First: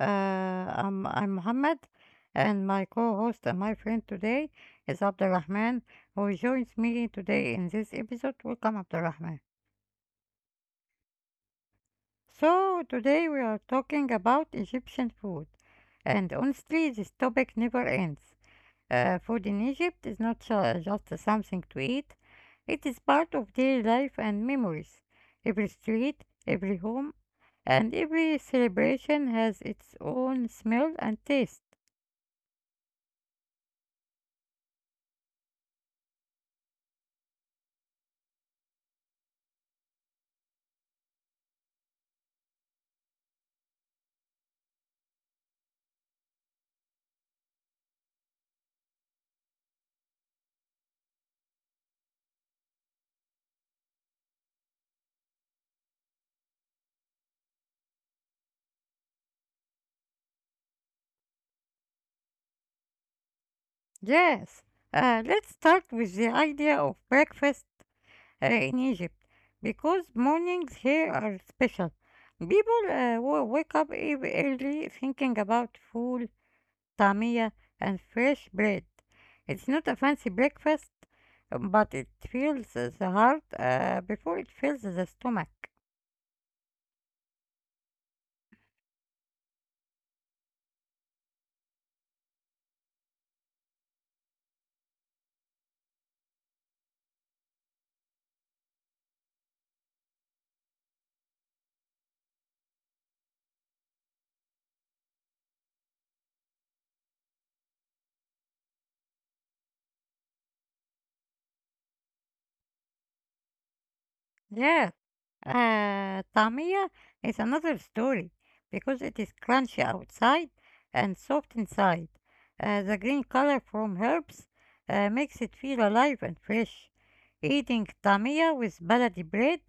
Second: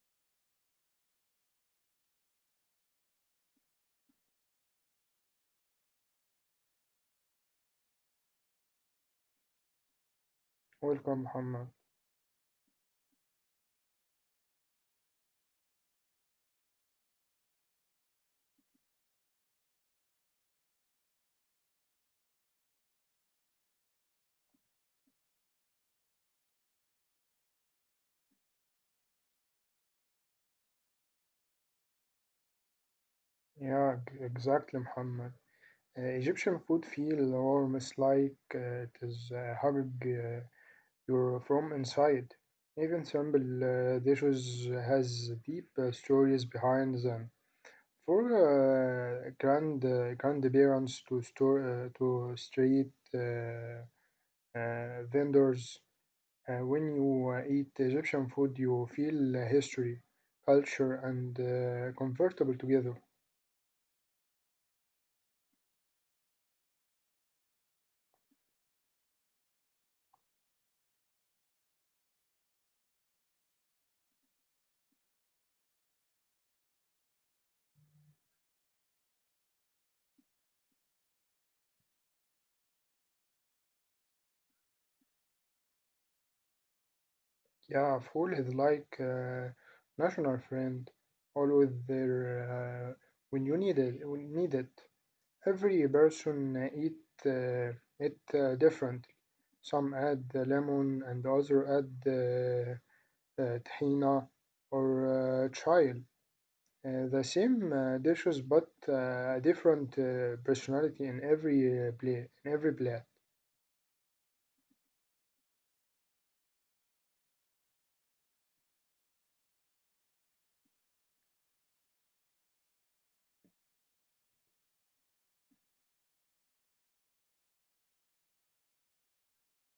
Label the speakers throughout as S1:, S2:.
S1: I'm Mohammed and my co-host and my friend today is Abdurrahman who joins me today in this episode. Welcome Abdurrahman.
S2: Welcome, Muhammad.
S1: So today we are talking about Egyptian food and honestly this topic never ends. Food in Egypt is not just something to eat, it is part of daily life and memories. Every street, every home, and every celebration has its own smell and taste.
S2: Yeah, exactly, Muhammad. Egyptian food feels almost like it is hugging you from inside. Even simple dishes has deep stories behind them. For grandparents to store to street vendors, when you eat Egyptian food, you feel history, culture, and comfortable together.
S1: Yes, let's start with the idea of breakfast in Egypt because mornings here are special. People wake up early thinking about food, Tamia and fresh bread. It's not a fancy breakfast, but it fills the heart before it fills the stomach.
S2: Yeah, Fool is like a national friend, always there when you need it. When you need it. Every person eat uh, it different. Some add the lemon and other add the tahina or chile. The same dishes but a different personality in every plate. In every plate.
S1: Yes, طعمية is another story because it is crunchy outside and soft inside. The green color from herbs makes it feel alive and fresh. Eating tamia with baladi bread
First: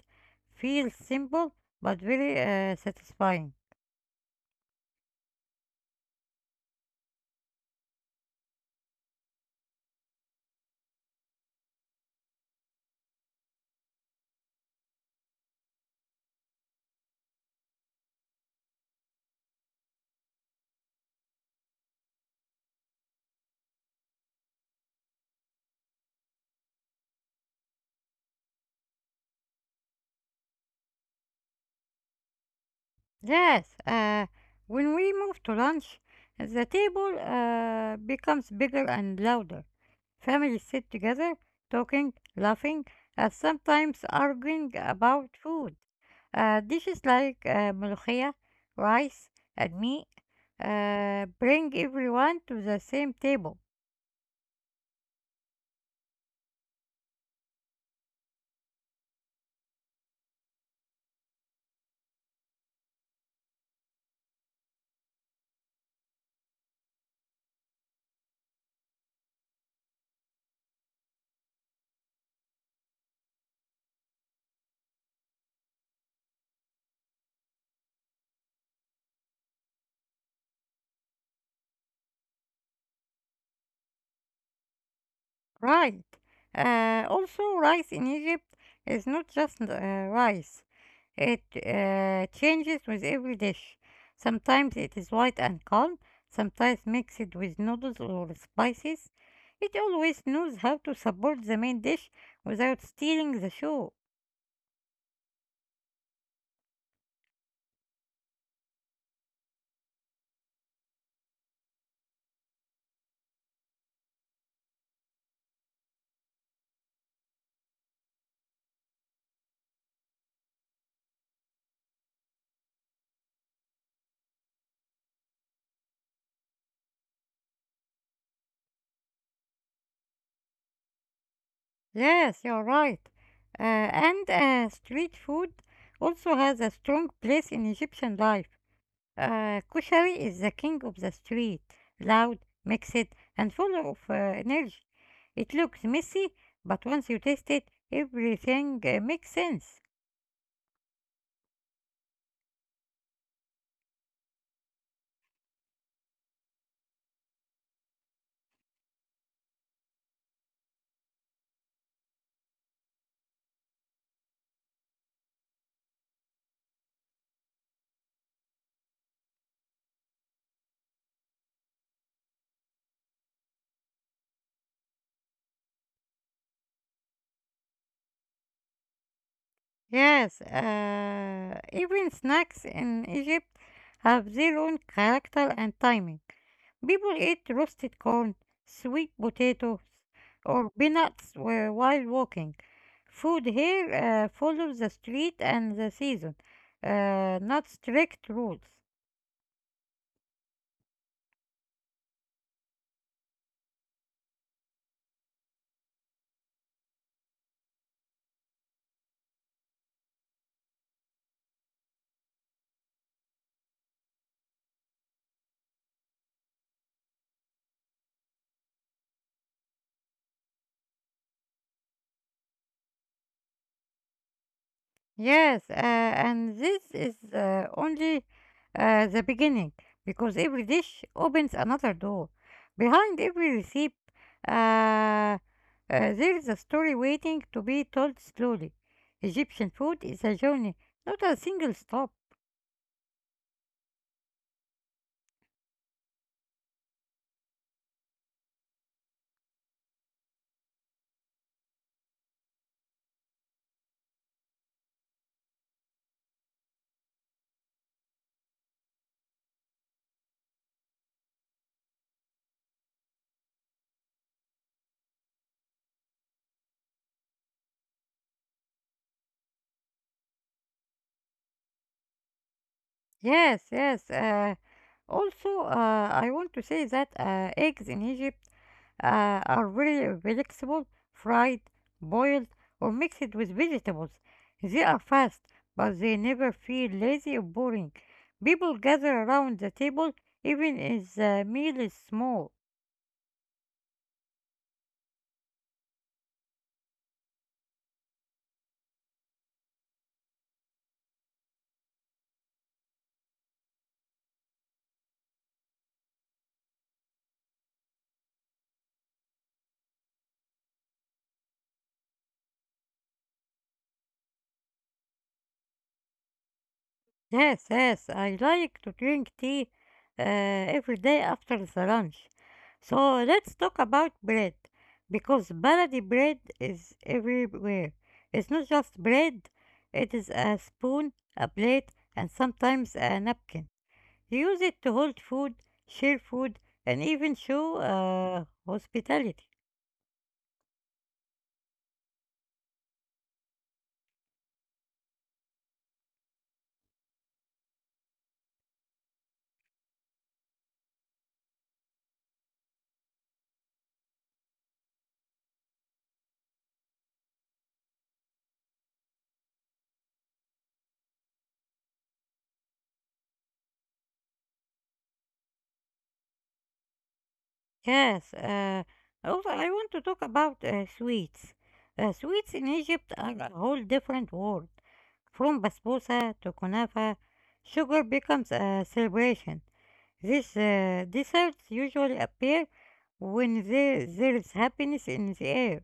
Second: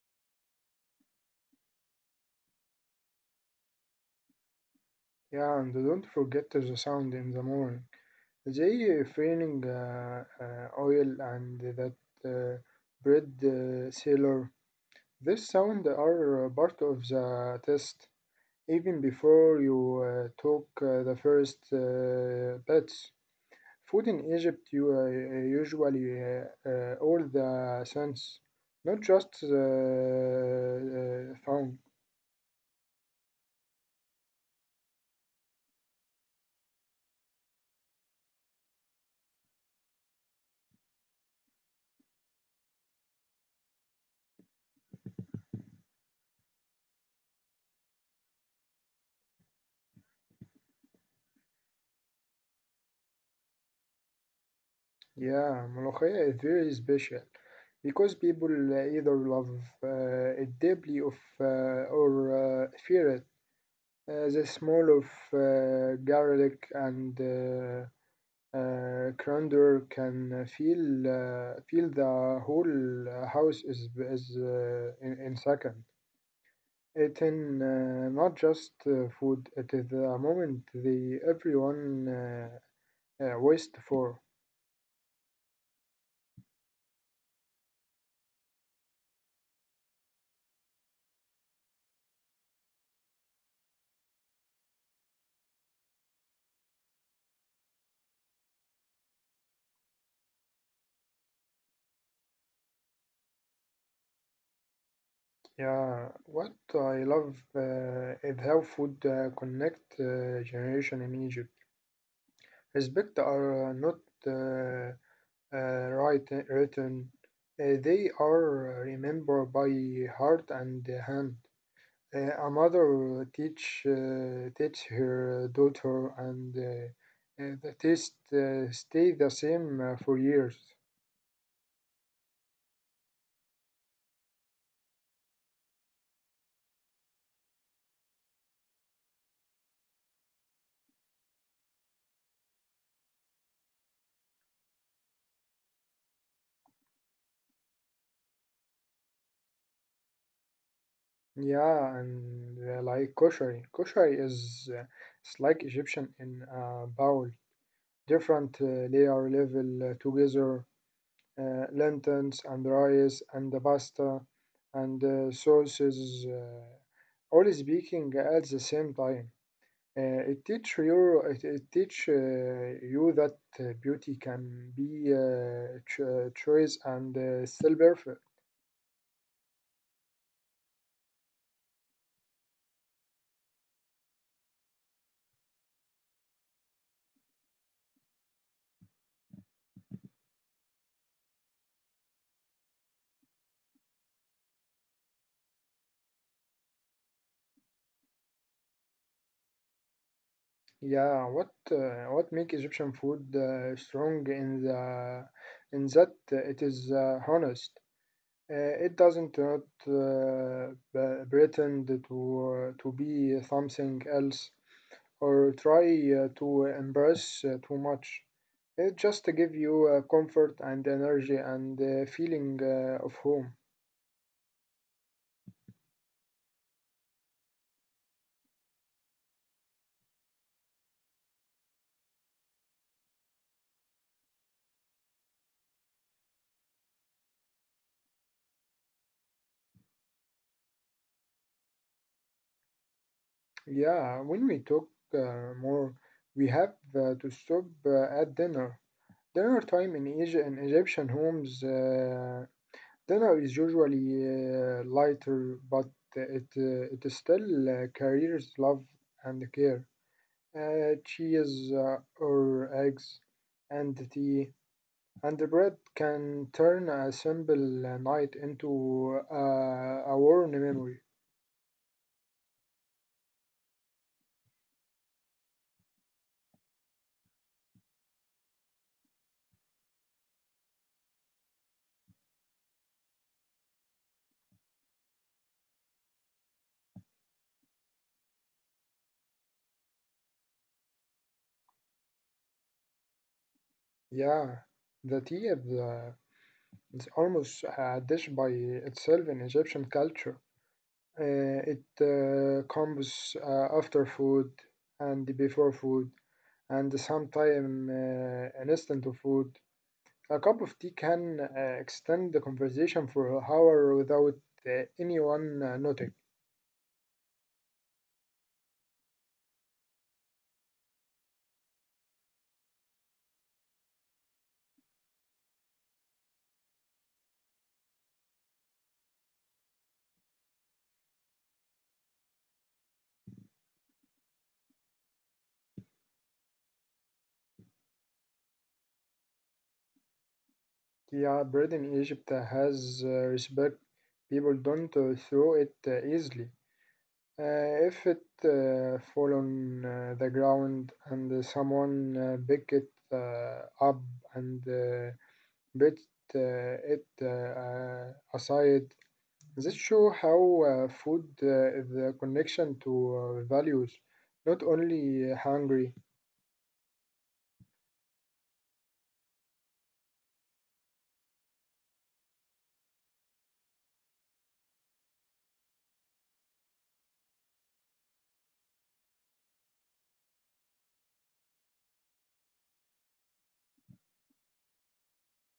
S1: feels simple but very satisfying.
S2: Yeah, and don't forget the sound in the morning. زي فينينج oil and that uh, bread sealer. This sound are part of the test even before you took the first bites. Food in Egypt you usually all the sense, not just the sound.
S1: Yes, when we move to lunch, the table becomes bigger and louder. Families sit together, talking, laughing, and sometimes arguing about food. Dishes like ملوخية, rice, and meat bring everyone to the same table.
S2: Yeah, Molokhaya is very special because people either love it deeply, or fear it. The smell of garlic and coriander can feel the whole house is in second. It in not just food. It is a moment the everyone waits for.
S1: Right. Also, rice in Egypt is not just rice. It changes with every dish. Sometimes it is white and calm, sometimes mixed with noodles or spices. It always knows how to support the main dish without stealing the show.
S2: Yeah, what I love is how food connect generation in Egypt. Respect are not uh, right written. They are remembered by heart and hand. A mother teach her daughter, and the taste stay the same for years.
S1: Yes, you're right. And Street food also has a strong place in Egyptian life. Koshari is the king of the street, loud, mixed, and full of energy. It looks messy, but once you taste it, everything makes sense.
S2: Yeah, and like koshari is it's like Egyptian in a bowl. Different layer level together, lentils and rice and the pasta and sauces, all speaking at the same time. It teach you that beauty can be choice and still perfect.
S1: Yes, even snacks in Egypt have their own character and timing. People eat roasted corn, sweet potatoes, or peanuts while walking. Food here follows the street and the season, not strict rules.
S2: Yeah, what make egyptian food strong in the in that it is honest. It doesn't not uh, pretend to be something else or try to embrace too much. It just give you comfort and energy and feeling of home.
S1: Yes, and this is only the beginning because every dish opens another door. Behind every receipt, uh, uh, there is a story waiting to be told slowly. Egyptian food is a journey, not a single stop.
S2: Yeah, when we talk more, we have to stop at dinner. Dinner time in in Egyptian homes. Dinner is usually lighter, but it still carries love and care. Cheese or eggs and tea and the bread can turn a simple night into a warm memory.
S1: Yes, yes. I want to say that eggs in Egypt are very flexible, fried, boiled, or mixed with vegetables. They are fast, but they never feel lazy or boring. People gather around the table even if the meal is small.
S2: Yeah, the tea is almost a dish by itself in Egyptian culture. Uh, it comes after food and before food and sometime an instant of food. A cup of tea can extend the conversation for an hour without anyone noting.
S1: Yes, yes, I like to drink tea every day after the lunch. So let's talk about bread, because baladi bread is everywhere. It's not just bread, it is a spoon, a plate, and sometimes a napkin. You use it to hold food, share food, and even show hospitality.
S2: Yeah, bread in Egypt has respect. People don't throw it easily. If it fall on the ground and someone pick it up and but it aside, this show how food is a connection to values, not only hungry.
S1: Yes, also I want to talk about sweets. Sweets in Egypt are a whole different world. From basbousa to kunafa, sugar becomes a celebration. These desserts usually appear when there is happiness in the air.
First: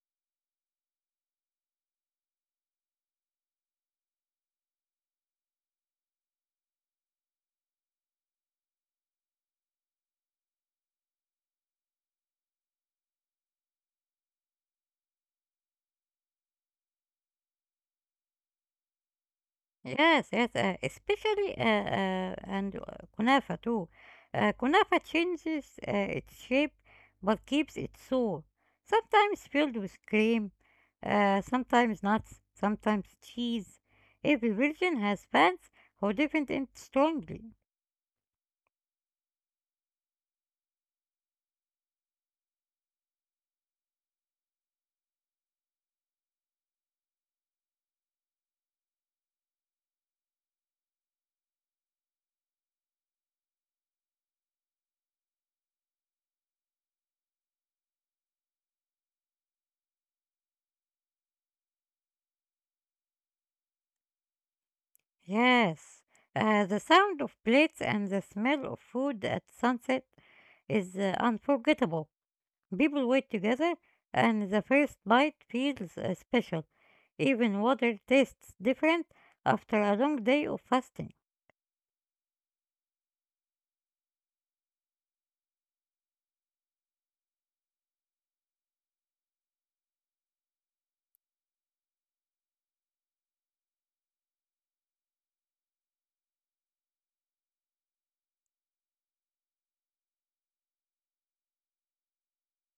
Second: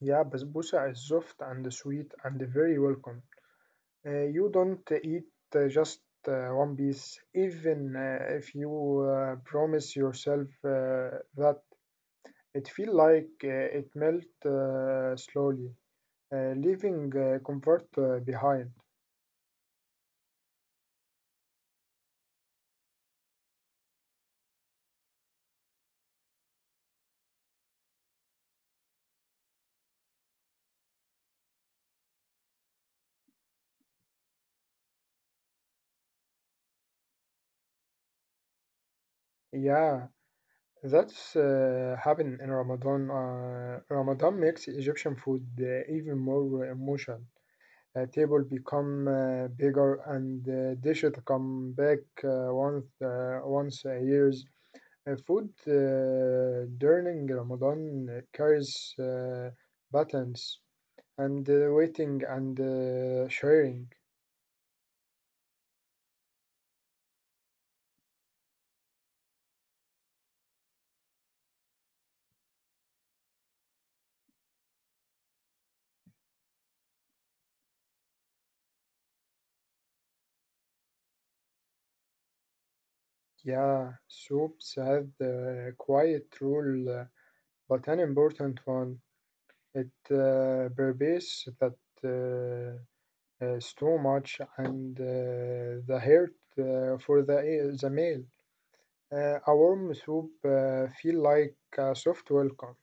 S2: Yeah, basbousa is soft and sweet and very welcome. You don't eat just one piece, even if you promise yourself that it feel like it melt slowly, leaving comfort behind.
S1: Yes, yes, especially and kunafa too. Kunafa changes its shape but keeps its soul. Sometimes filled with cream, sometimes nuts, sometimes cheese. Every region has fans who defend it strongly.
S2: Yeah, that's happen in Ramadan. Ramadan makes Egyptian food even more emotional. Table become bigger and dishes come back once a year. Food during Ramadan carries buttons and waiting and sharing.
S1: Yes, the sound of plates and the smell of food at sunset is unforgettable. People wait together, and the first bite feels special. Even water tastes different after a long day of fasting.
S2: Yeah, soups have the quiet rule, but an important one. It pervades that uh, is too much and the hurt for the male. A warm soup feel like a soft welcome.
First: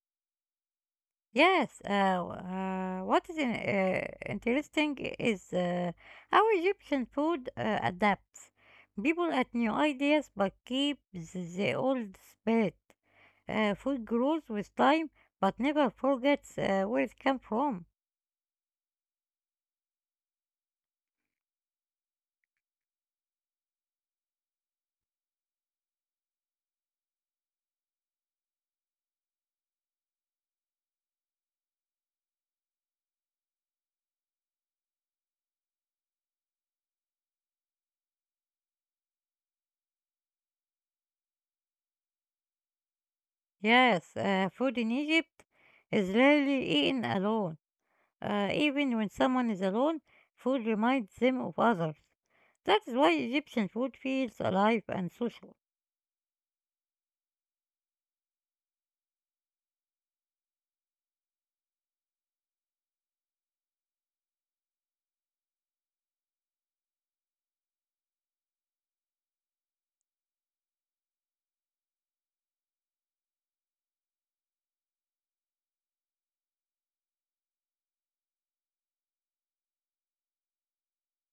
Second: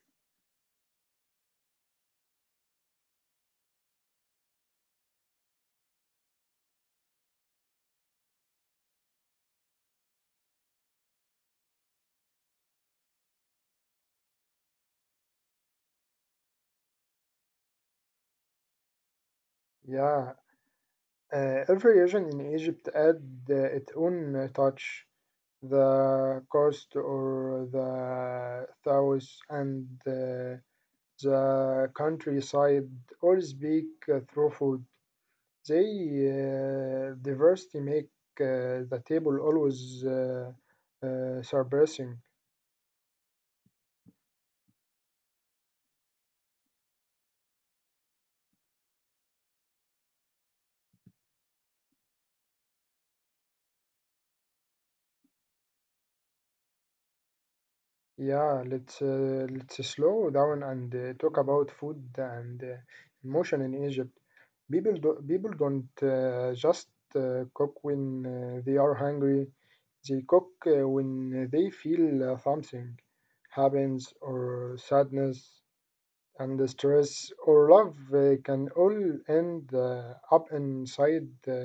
S1: Yes, interesting is how Egyptian food adapts. People add new ideas but keep the old spirit. Food grows with time but never forgets where it came from.
S2: Yeah, uh, every region in Egypt add its own touch. The coast or the south and the countryside all speak through food. They آه، diversity make the table always surprising.
S1: Yes, food in Egypt is rarely eaten alone. Even when someone is alone, food reminds them of others. That is why Egyptian food feels alive and social.
S2: Yeah, let's slow down and talk about food and emotion in Egypt. People don't just cook when they are hungry. They cook when they feel something happens or sadness. And the stress or love can all end uh, up inside uh,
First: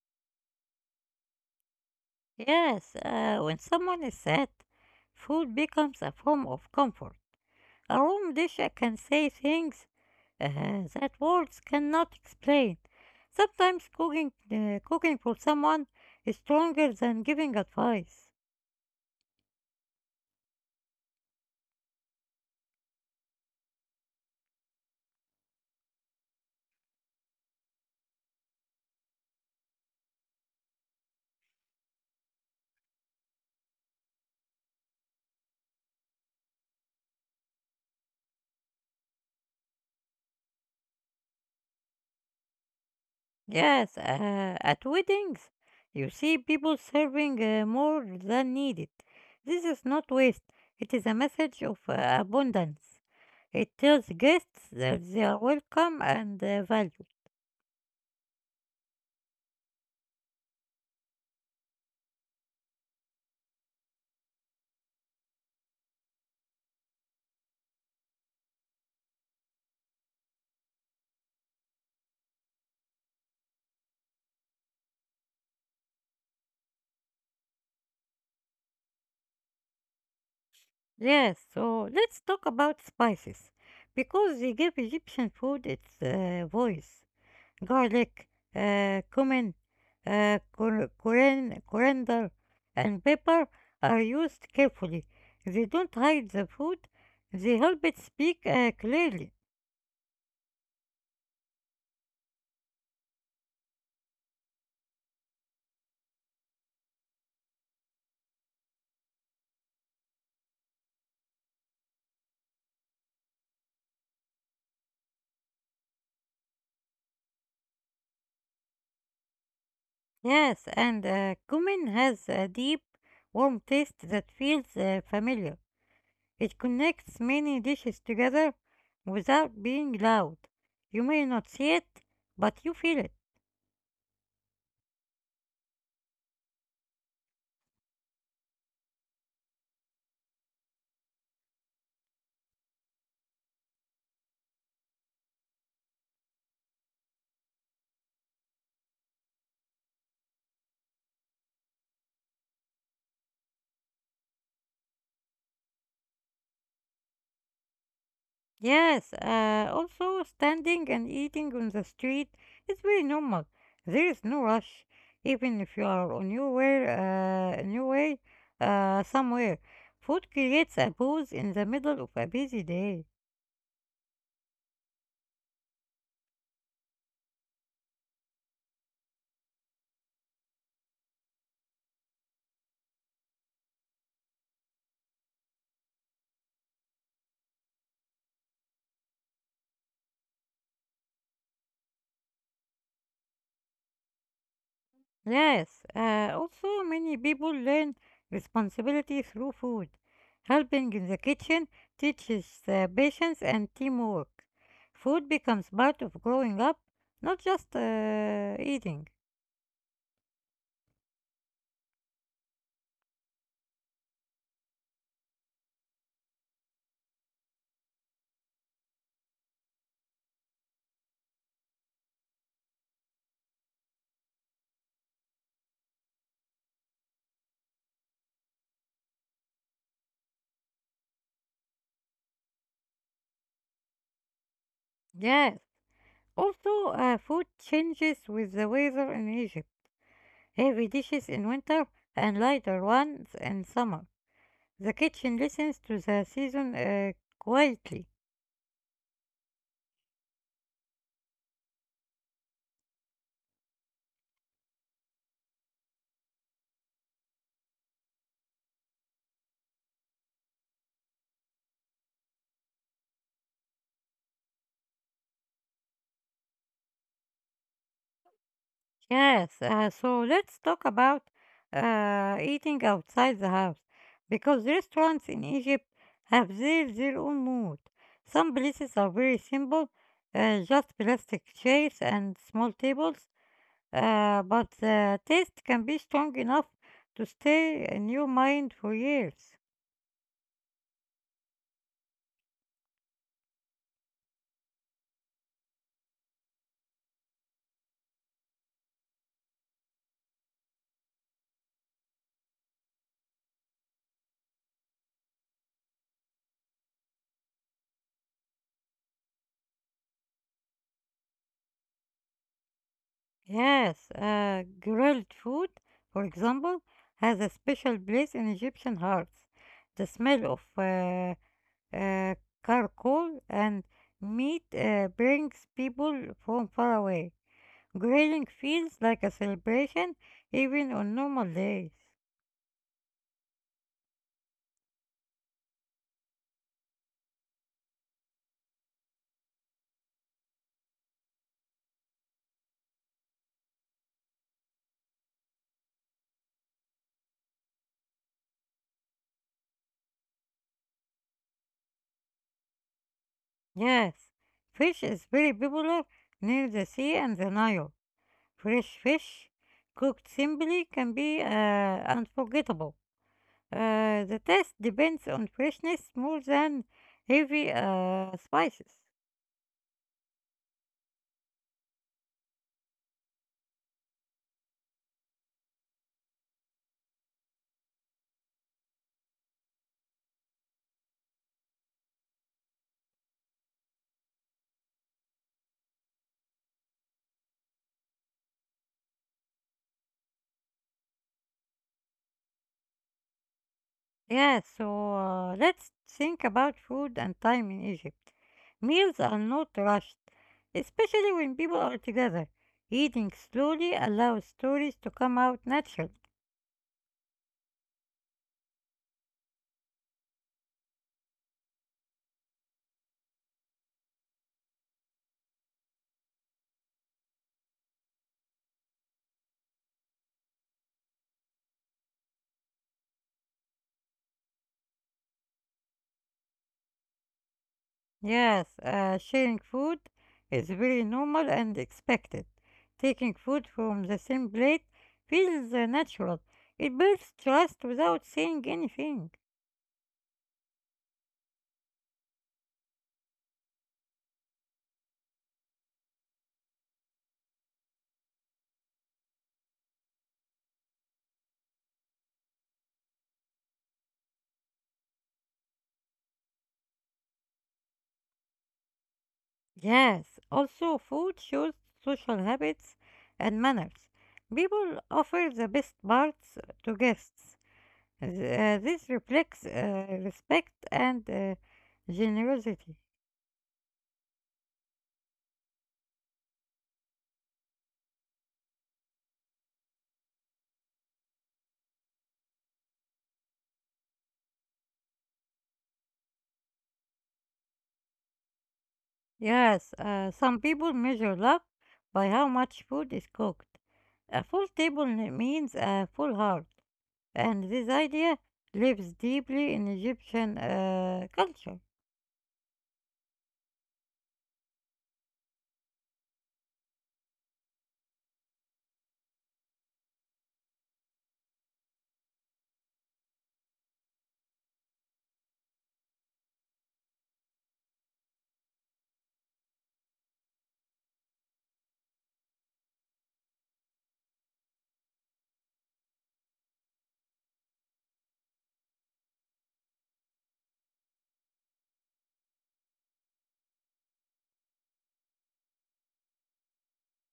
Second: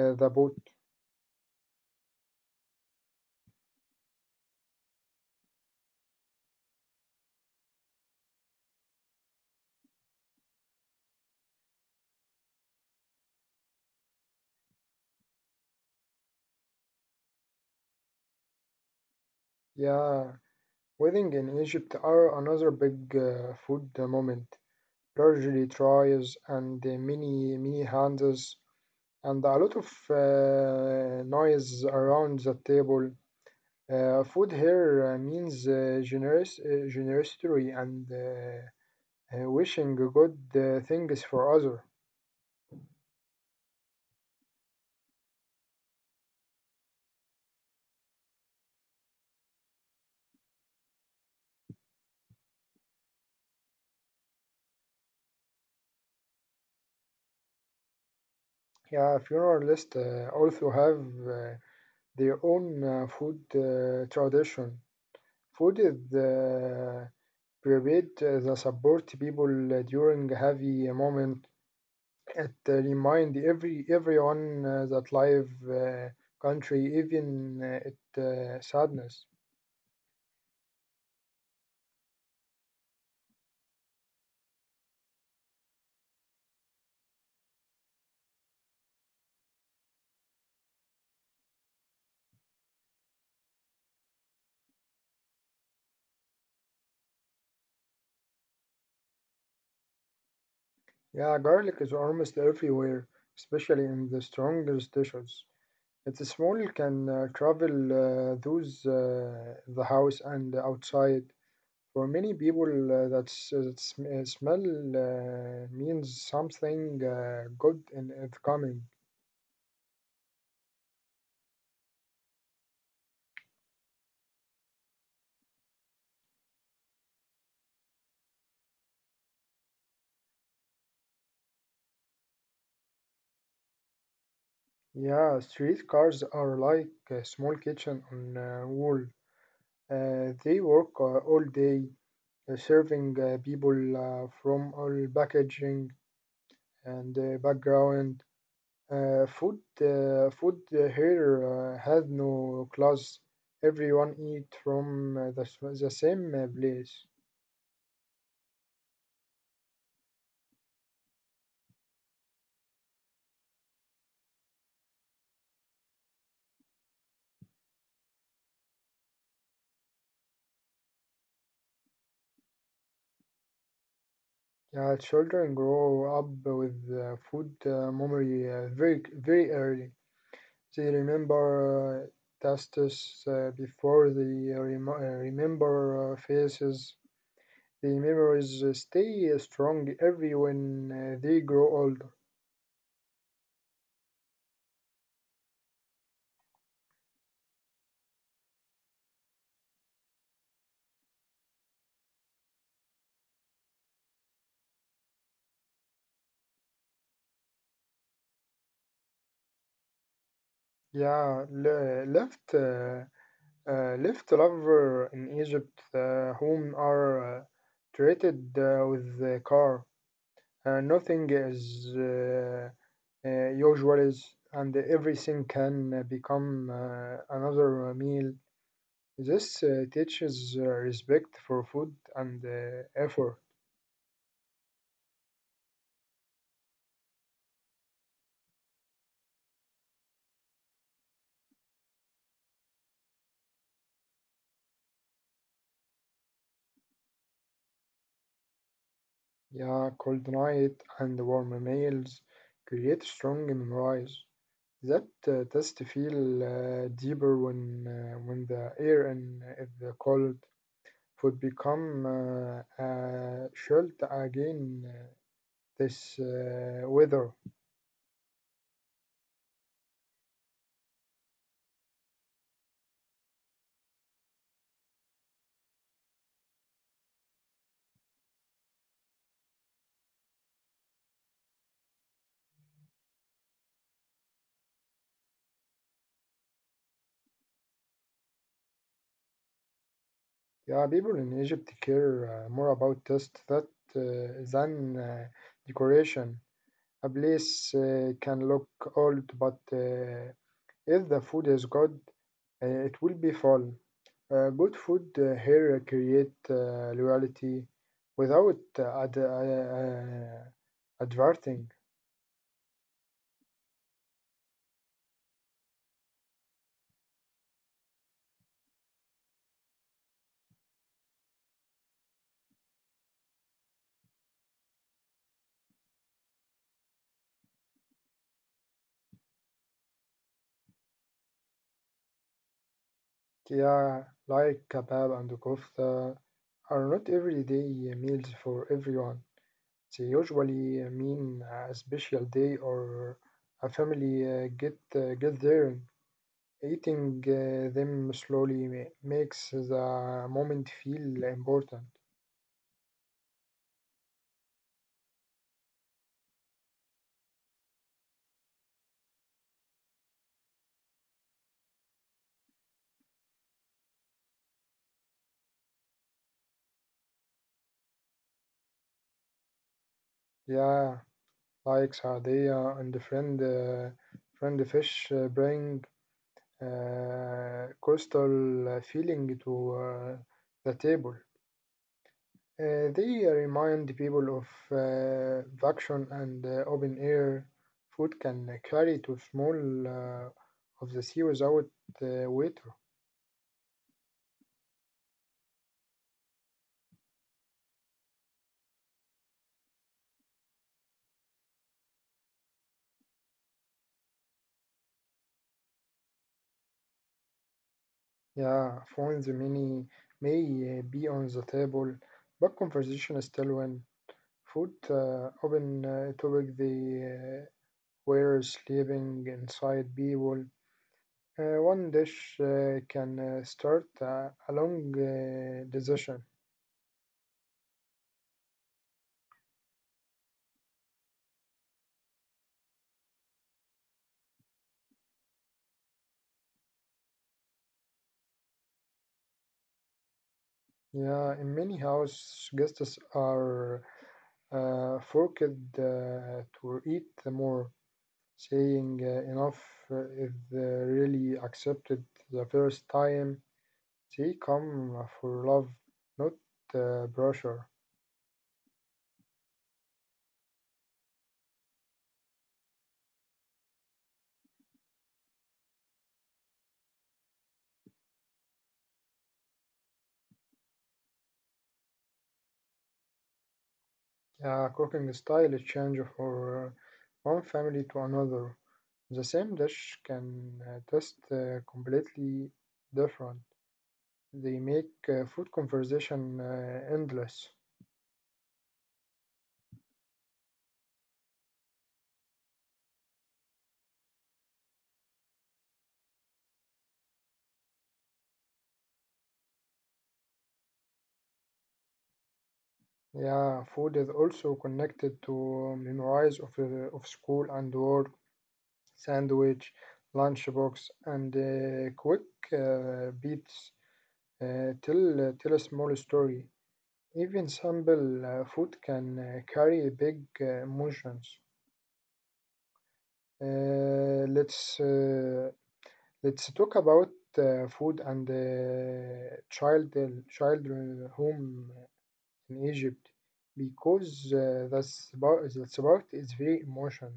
S2: uh, the boat.
S1: Yes, when someone is sad, food becomes a form of comfort. A home dish that can say things uh, that words cannot explain. Sometimes cooking for someone is stronger than giving advice.
S2: Yeah, wedding in Egypt are another big food moment. Largely tries and many many hands and a lot of noise around the table. Food here means generous generosity and wishing good things for others.
S1: Yes, at weddings, you see people serving more than needed. This is not waste, it is a message of abundance. It tells guests that they are welcome and valued.
S2: Yeah, funeralists also have uh, their own food tradition. Food is prepared that support people during a heavy moment. It remind everyone that life, country, even it sadness.
S1: Yes, so let's talk about spices, because they give Egyptian food its voice. Garlic, cumin, coriander, and pepper are used carefully. They don't hide the food, they help it speak clearly.
S2: Yeah, garlic is almost everywhere, especially in the strongest dishes. It's small can travel those the house and outside. For many people, that smell means something good and it's coming.
S1: Yes, and cumin has a deep, warm taste that feels familiar. It connects many dishes together without being loud. You may not see it, but you feel it.
S2: Yeah, street cars are like a small kitchen on wheel. They work all day, serving people from all packaging and background. Food here has no class. Everyone eat from the same place.
S1: Yes, also standing and eating on the street is very normal. There is no rush, even if you are on your way somewhere. Food creates a pause in the middle of a busy day.
S2: Yeah, children grow up with food memory very very early. They remember tastes before they remember faces. The memories stay strong every when they grow older.
S1: Yes, also many people learn responsibility through food. Helping in the kitchen teaches patience and teamwork. Food becomes part of growing up, not just eating.
S2: Yeah, left lover in Egypt, whom are treated with the car. Nothing is usual, and everything can become another meal. This teaches respect for food and effort.
S1: Yes. Also, food changes with the weather in Egypt. Heavy dishes in winter and lighter ones in summer. The kitchen listens to the season quietly.
S2: Yeah, cold night and warm meals create strong memories that test feel deeper when the air and the cold food become chilled again, this weather.
S1: Yes, so let's talk about eating outside the house because restaurants in Egypt have their own mood. Some places are very simple, just plastic chairs and small tables. But the taste can be strong enough to stay in your mind for years.
S2: Yeah, people in Egypt care more about taste that than decoration. A place can look old, but if the food is good, it will be fun. Good food here create loyalty without adverting.
S1: Yes, grilled food, for example, has a special place in Egyptian hearts. The smell of uh, charcoal and meat brings people from far away. Grilling feels like a celebration even on normal days.
S2: Yeah, like kebab and kofta are not everyday meals for everyone. They usually mean a special day or a family get gathering. Eating them slowly makes the moment feel important.
S1: Yes, fish is very popular near the sea and the Nile. Fresh fish cooked simply can be unforgettable. The taste depends on freshness more than heavy spices.
S2: Yeah, like Sadia and the friend, friend fish bring coastal feeling to the table. They remind people of vacation and open air food can carry to small uh, of the sea without waiter.
S1: Yeah, so let's think about food and time in Egypt. Meals are not rushed, especially when people are together. Eating slowly allows stories to come out naturally.
S2: Yeah, phones many may be on the table, but conversation is still when food open topic they uh, were sleeping inside people. One dish can start a long decision.
S1: Yes, sharing food is very normal and expected. Taking food from the same plate feels natural. It builds trust without saying anything.
S2: Yeah, in many house guests are forced to eat more. Saying enough is really accepted the first time. They come for love, not pressure.
S1: Yes, also food shows social habits and manners. People offer the best parts to guests. This reflects respect and generosity.
S2: Cooking style is change for one family to another. The same dish can taste completely different. They make food conversation endless.
S1: Yes, some people measure love by how much food is cooked. A full table means a full heart, and this idea lives deeply in Egyptian culture.
S2: Yeah, food is also connected to memories of school and work, sandwich, lunchbox, and quick beats. Tell a small story. Even simple food can carry big emotions. Uh, let's uh, let's talk about food and childhood home in Egypt because the sport is very emotional.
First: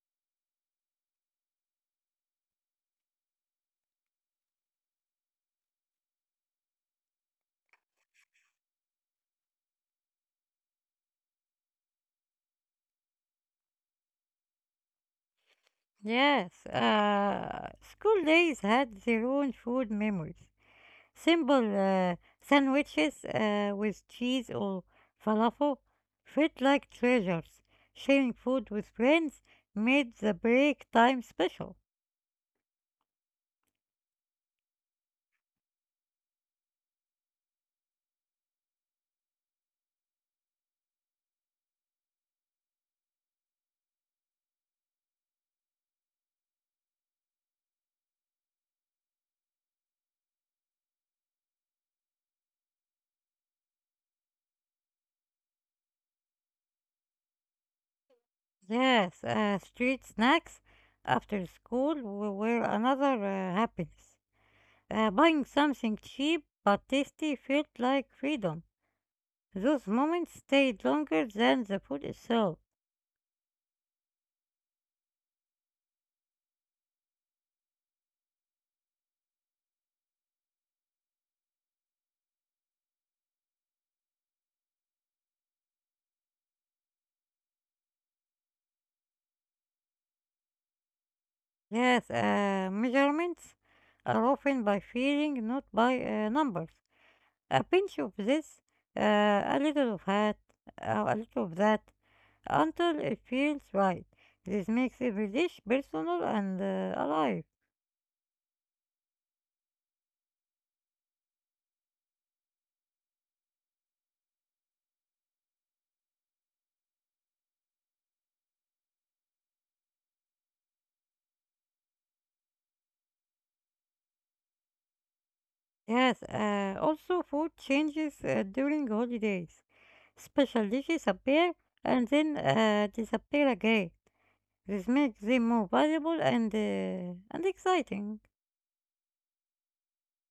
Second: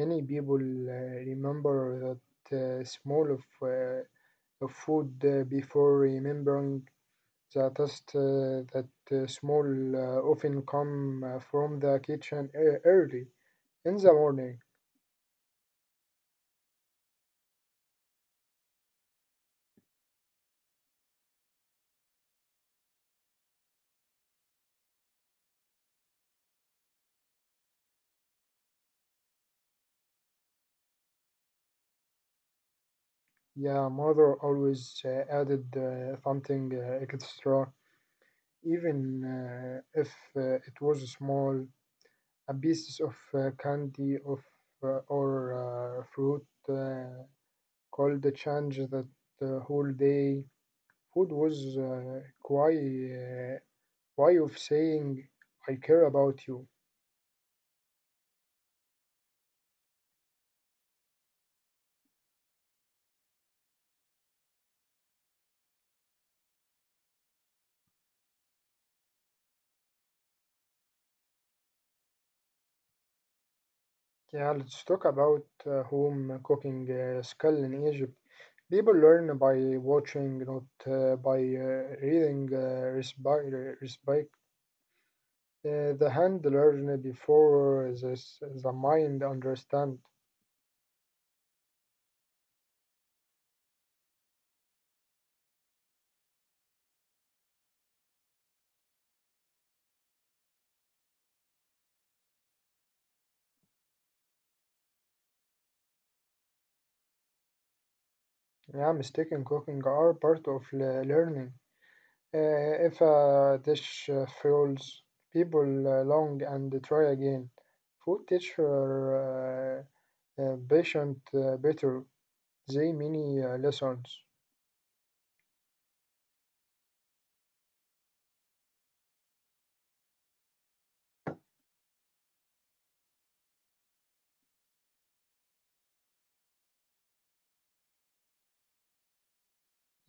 S2: Many people remember that smell of food before remembering the taste that smell often come from the kitchen early in the morning.
S1: Yes, school days had their own food memories. Simple sandwiches with cheese or falafel felt like treasures. Sharing food with friends made the break time special.
S2: Yeah, mother always added something extra, even if it was small, a piece of candy of or fruit could change that whole day. Food was quite way of saying I care about you.
S1: Yes, street snacks after school were another happiness. Buying something cheap but tasty felt like freedom. Those moments stayed longer than the food itself.
S2: Yeah, let's talk about home cooking skill in Egypt. People learn by watching, not by reading. Respect. The hand learn before this, the mind understand.
S1: Yes, measurements are often by feeling, not by numbers. A pinch of this, uh, a little of that, a little of that, until it feels right. This makes every dish personal and alive.
S2: Yeah, mistake and cooking are part of learning. If a dish fails, people long and try again. Food teacher patient better. They many lessons.
S1: Yes, also food changes during holidays. Especially disappear and then disappear again. This makes them more valuable and exciting.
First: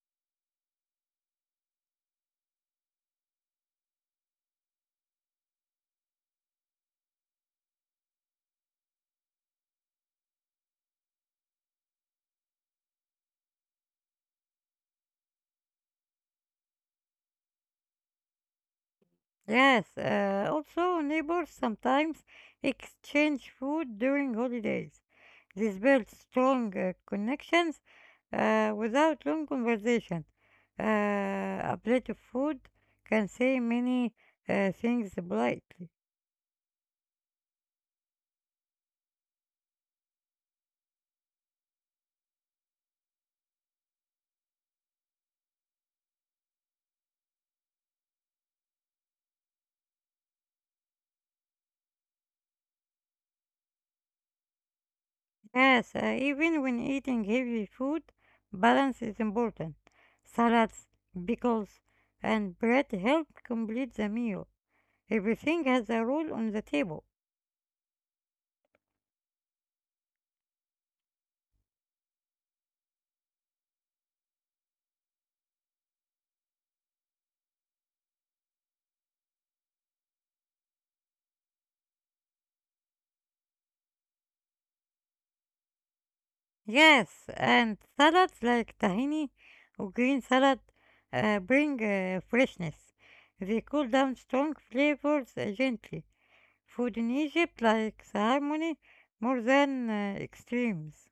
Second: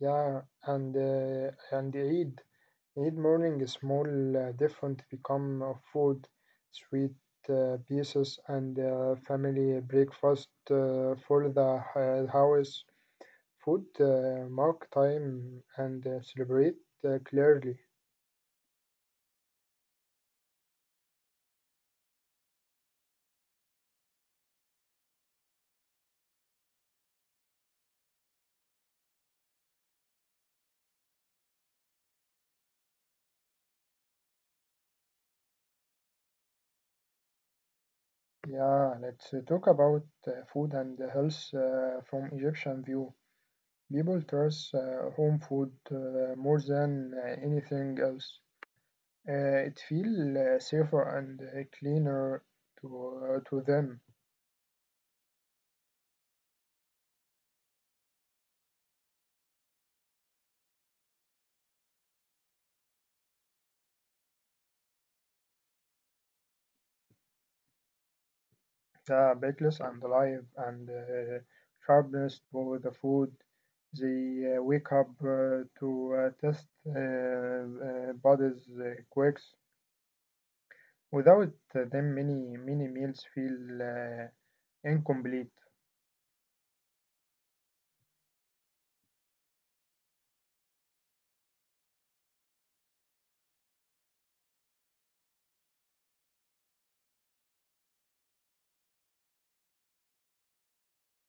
S2: Yeah, and Eid, Eid morning is small different become of food, sweet pieces and family breakfast for the house. Food mark time and celebrate clearly.
S1: Yes, also neighbors sometimes exchange food during holidays. This builds strong connections without long conversation. A plate of food can say many things politely.
S2: Yeah, let's talk about food and health from Egyptian view. People trust home food more than anything else. It feels safer and cleaner to, to them.
S1: Yes, even when eating heavy food, balance is important. Salads, pickles, and bread help complete the meal. Everything has a role on the table.
S2: The bakeless and alive and sharpness to the food. They wake up to test bodies quakes. Without them, many many meals feel incomplete.
S1: Yes, and salads like tahini or green salad bring freshness. They cool down strong flavors gently. Food in Egypt likes harmony more than extremes.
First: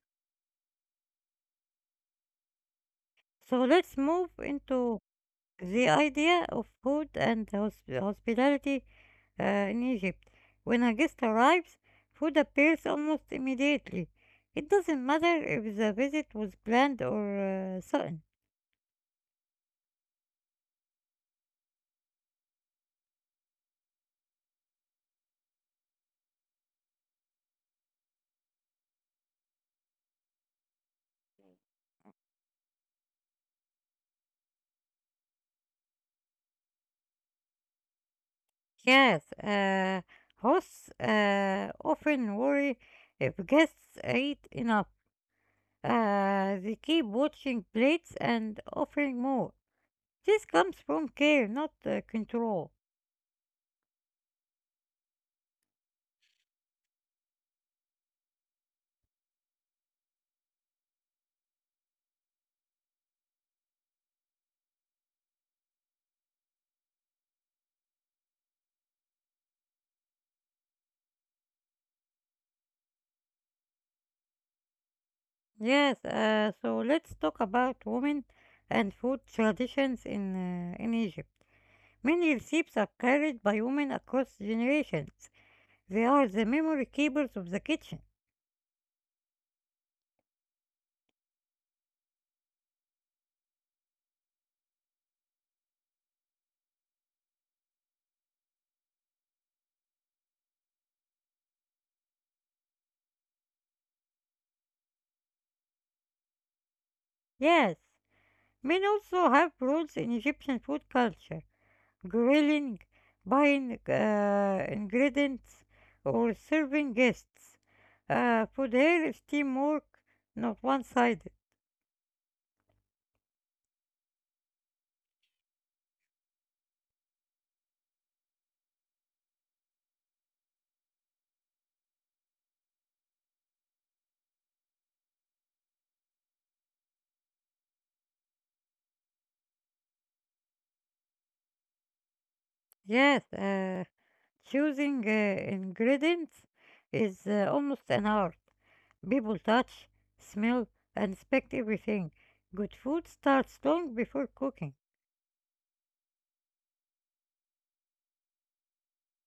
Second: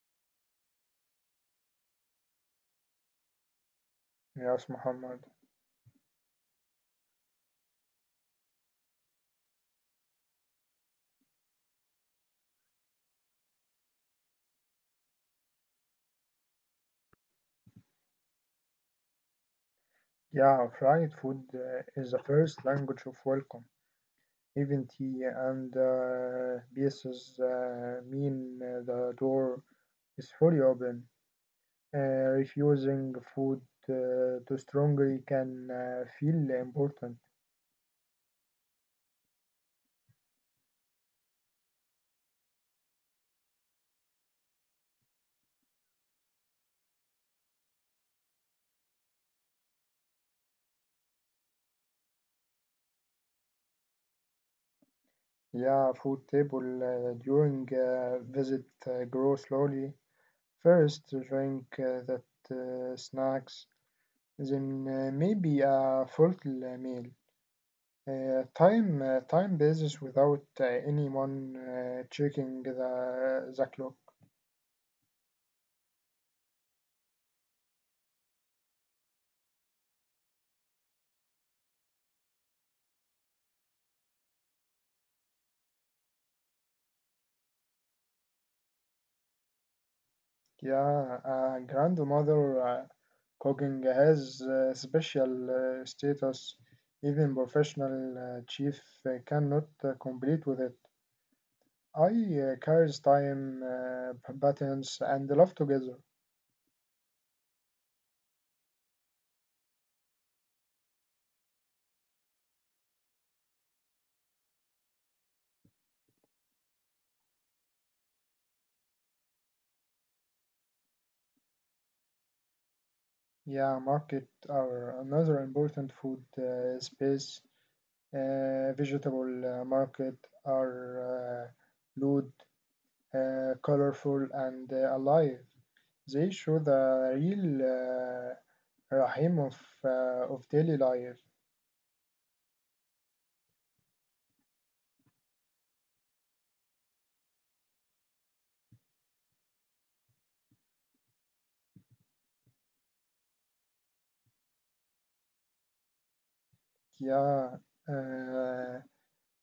S1: So let's move
S2: Yes,
S1: into
S2: Muhammad.
S1: the idea of food and hospitality in Egypt. When a guest arrives, food appears almost immediately. It doesn't matter if the visit was planned or sudden.
S2: Yeah, fried food is the first language of welcome. Even tea and pieces mean the door is fully open. Refusing food too strongly can feel important.
S1: Yes, hosts often worry if guests eat enough. They keep watching plates and offering more. This comes from care, not control.
S2: Yeah, food table during visit grow slowly. First, drink that snacks then maybe a full meal. Time basis without anyone checking the clock.
S1: Yes, so let's talk about women and food traditions in Egypt. Many recipes are carried by women across generations. They are the memory keepers of the kitchen.
S2: Yeah, a grandmother cooking has special status. Even professional chef cannot complete with it. I carries time, buttons, and love together.
S1: Yes, men also have roles in Egyptian food culture, grilling, buying ingredients, or serving guests. Food here is teamwork, not one-sided.
S2: Yeah, market are another important food space. Vegetable market are uh, loud, colorful, and alive. They show the real rahim of daily life.
S1: Yes, choosing ingredients is almost an art. People touch, smell, and inspect everything. Good food starts long before cooking.
S2: Yeah, uh,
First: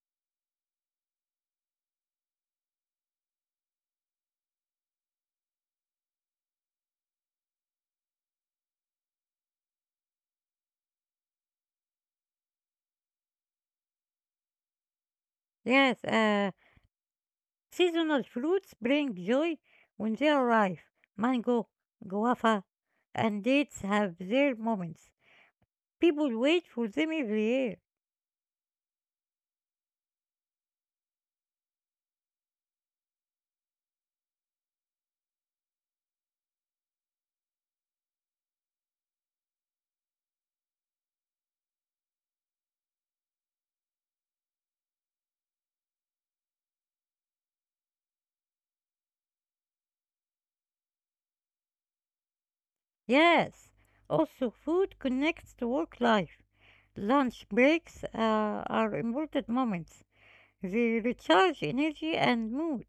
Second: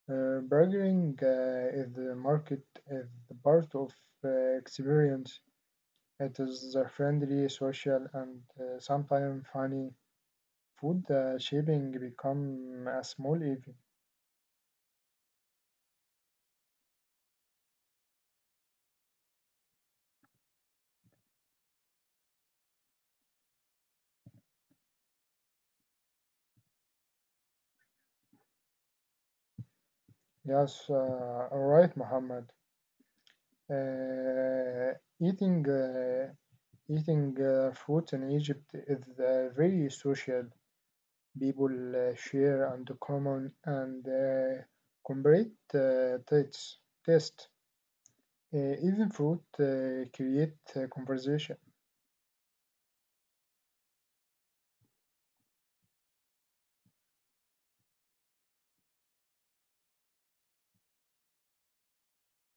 S2: burgering is the part of experience. It is a friendly, social, and sometimes funny. Food shaping become a small event.
S1: Yes, seasonal fruits bring joy when they arrive. Mango, guava, and dates have their moments. People wait for them every year.
S2: Yes, all right, Muhammad. Uh, eating uh, eating fruit in Egypt is very social. People share and common and comparate tastes. Taste. Even fruit create conversation.
S1: Yes, also food connects to work life. Lunch breaks are important moments. They recharge energy and mood.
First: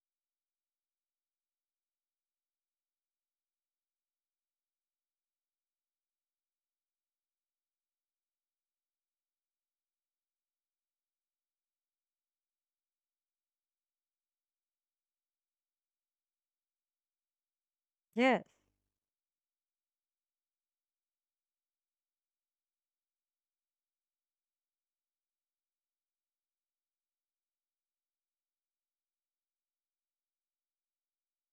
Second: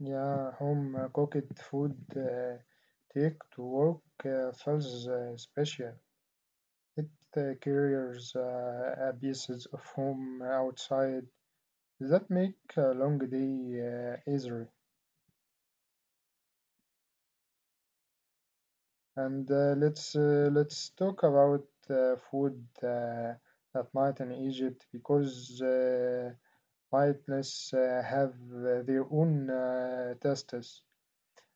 S2: Yeah, home cooked food take to work feels special. It carries a pieces of home outside. That make a long day easier.
S1: Yes.
S2: And let's talk about food at night in Egypt because nightness have their own tastes.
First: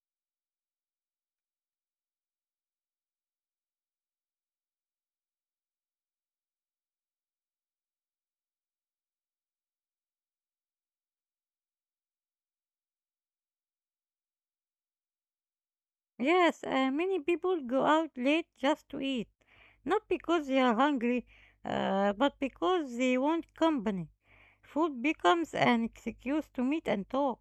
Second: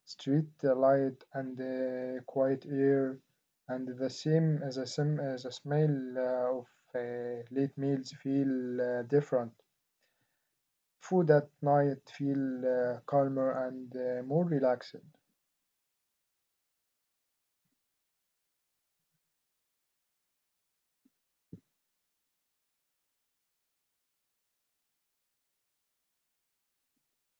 S2: Street light and quiet air, and the same as the smell of late meals feel different. Food at night feel calmer and more relaxed.
S1: Yes, many people go out late just to eat. Not because they are hungry, but because they want company. Food becomes an excuse to meet and talk.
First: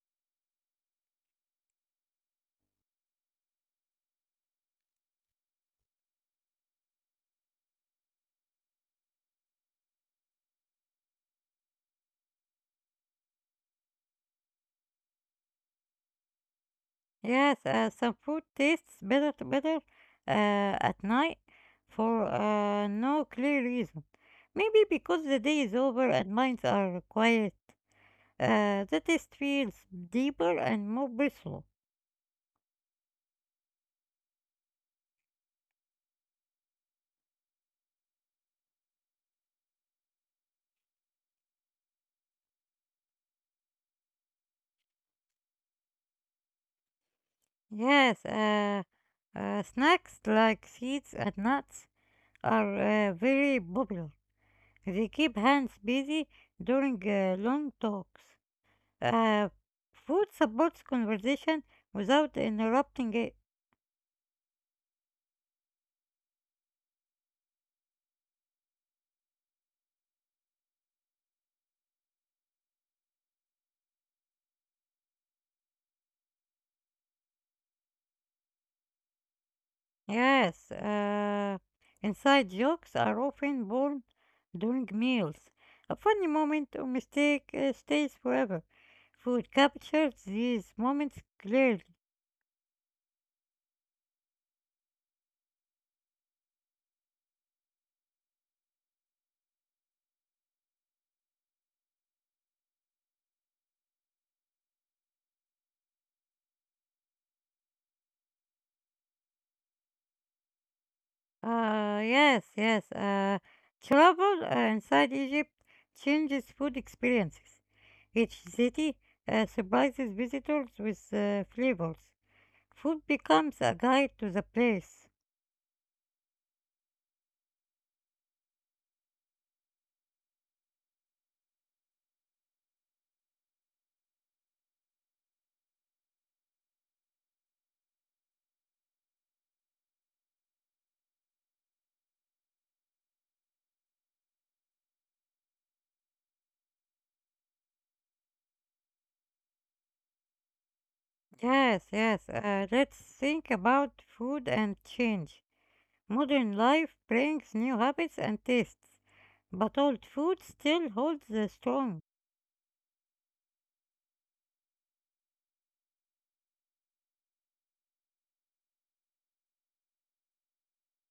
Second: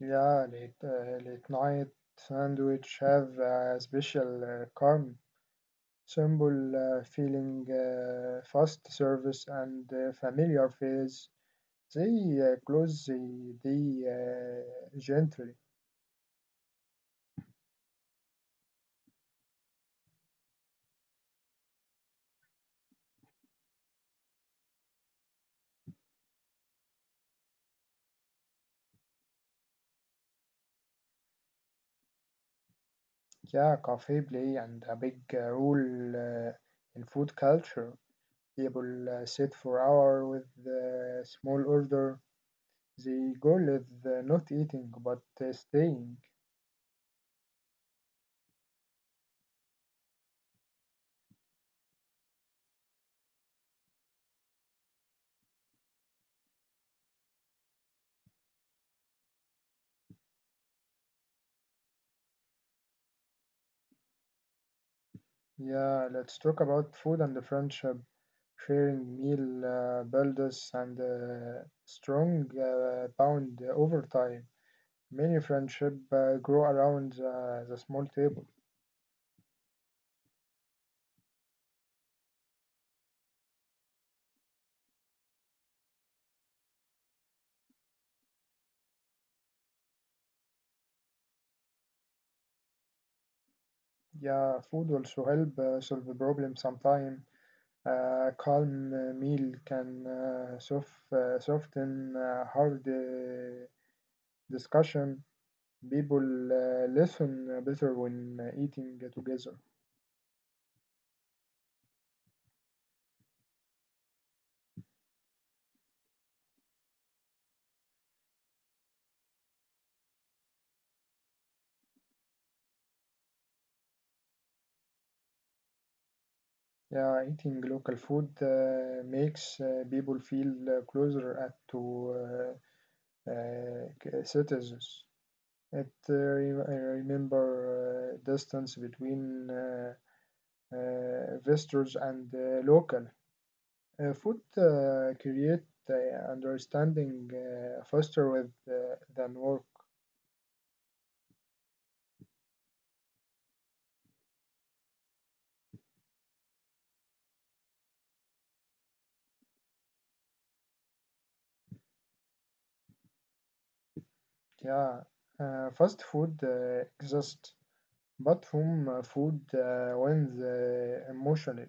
S2: Yeah, late night sandwich have a special charm, simple feeling, fast service, and familiar face. They close the gently.
S1: Yes, some food tastes better to better at night for no clear reason. Maybe because the day is over and minds are quiet. The taste feels deeper and more personal.
S2: Yeah, cafe play and a big role in food culture. People sit for hour with small order. The goal is not eating but staying.
S1: Yes, snacks like seeds and nuts are very popular. They keep hands busy during long talks. Uh, food supports conversation without interrupting it.
S2: Yeah, let's talk about food and the friendship. Sharing meal builds and strong bond over time. Many friendships grow around the small table.
S1: Yes, inside jokes are often born during meals. A funny moment or mistake stays forever. Food captures these moments clearly.
S2: Yeah, food also help solve the problem sometimes. Calm meal can soften hard discussion. People listen better when eating together.
S1: Yes, yes. Travel inside Egypt changes food experiences. Each city surprises visitors with flavors. Food becomes a guide to the place.
S2: Yeah, eating local food makes people feel closer at to uh, citizens. It I remember distance between visitors and local. Food create understanding faster with than work.
S1: Yes, yes. Let's think about food and change. Modern life brings new habits and tastes, but old food still holds the strong.
S2: Yeah, fast food exists, but home food wins emotionally.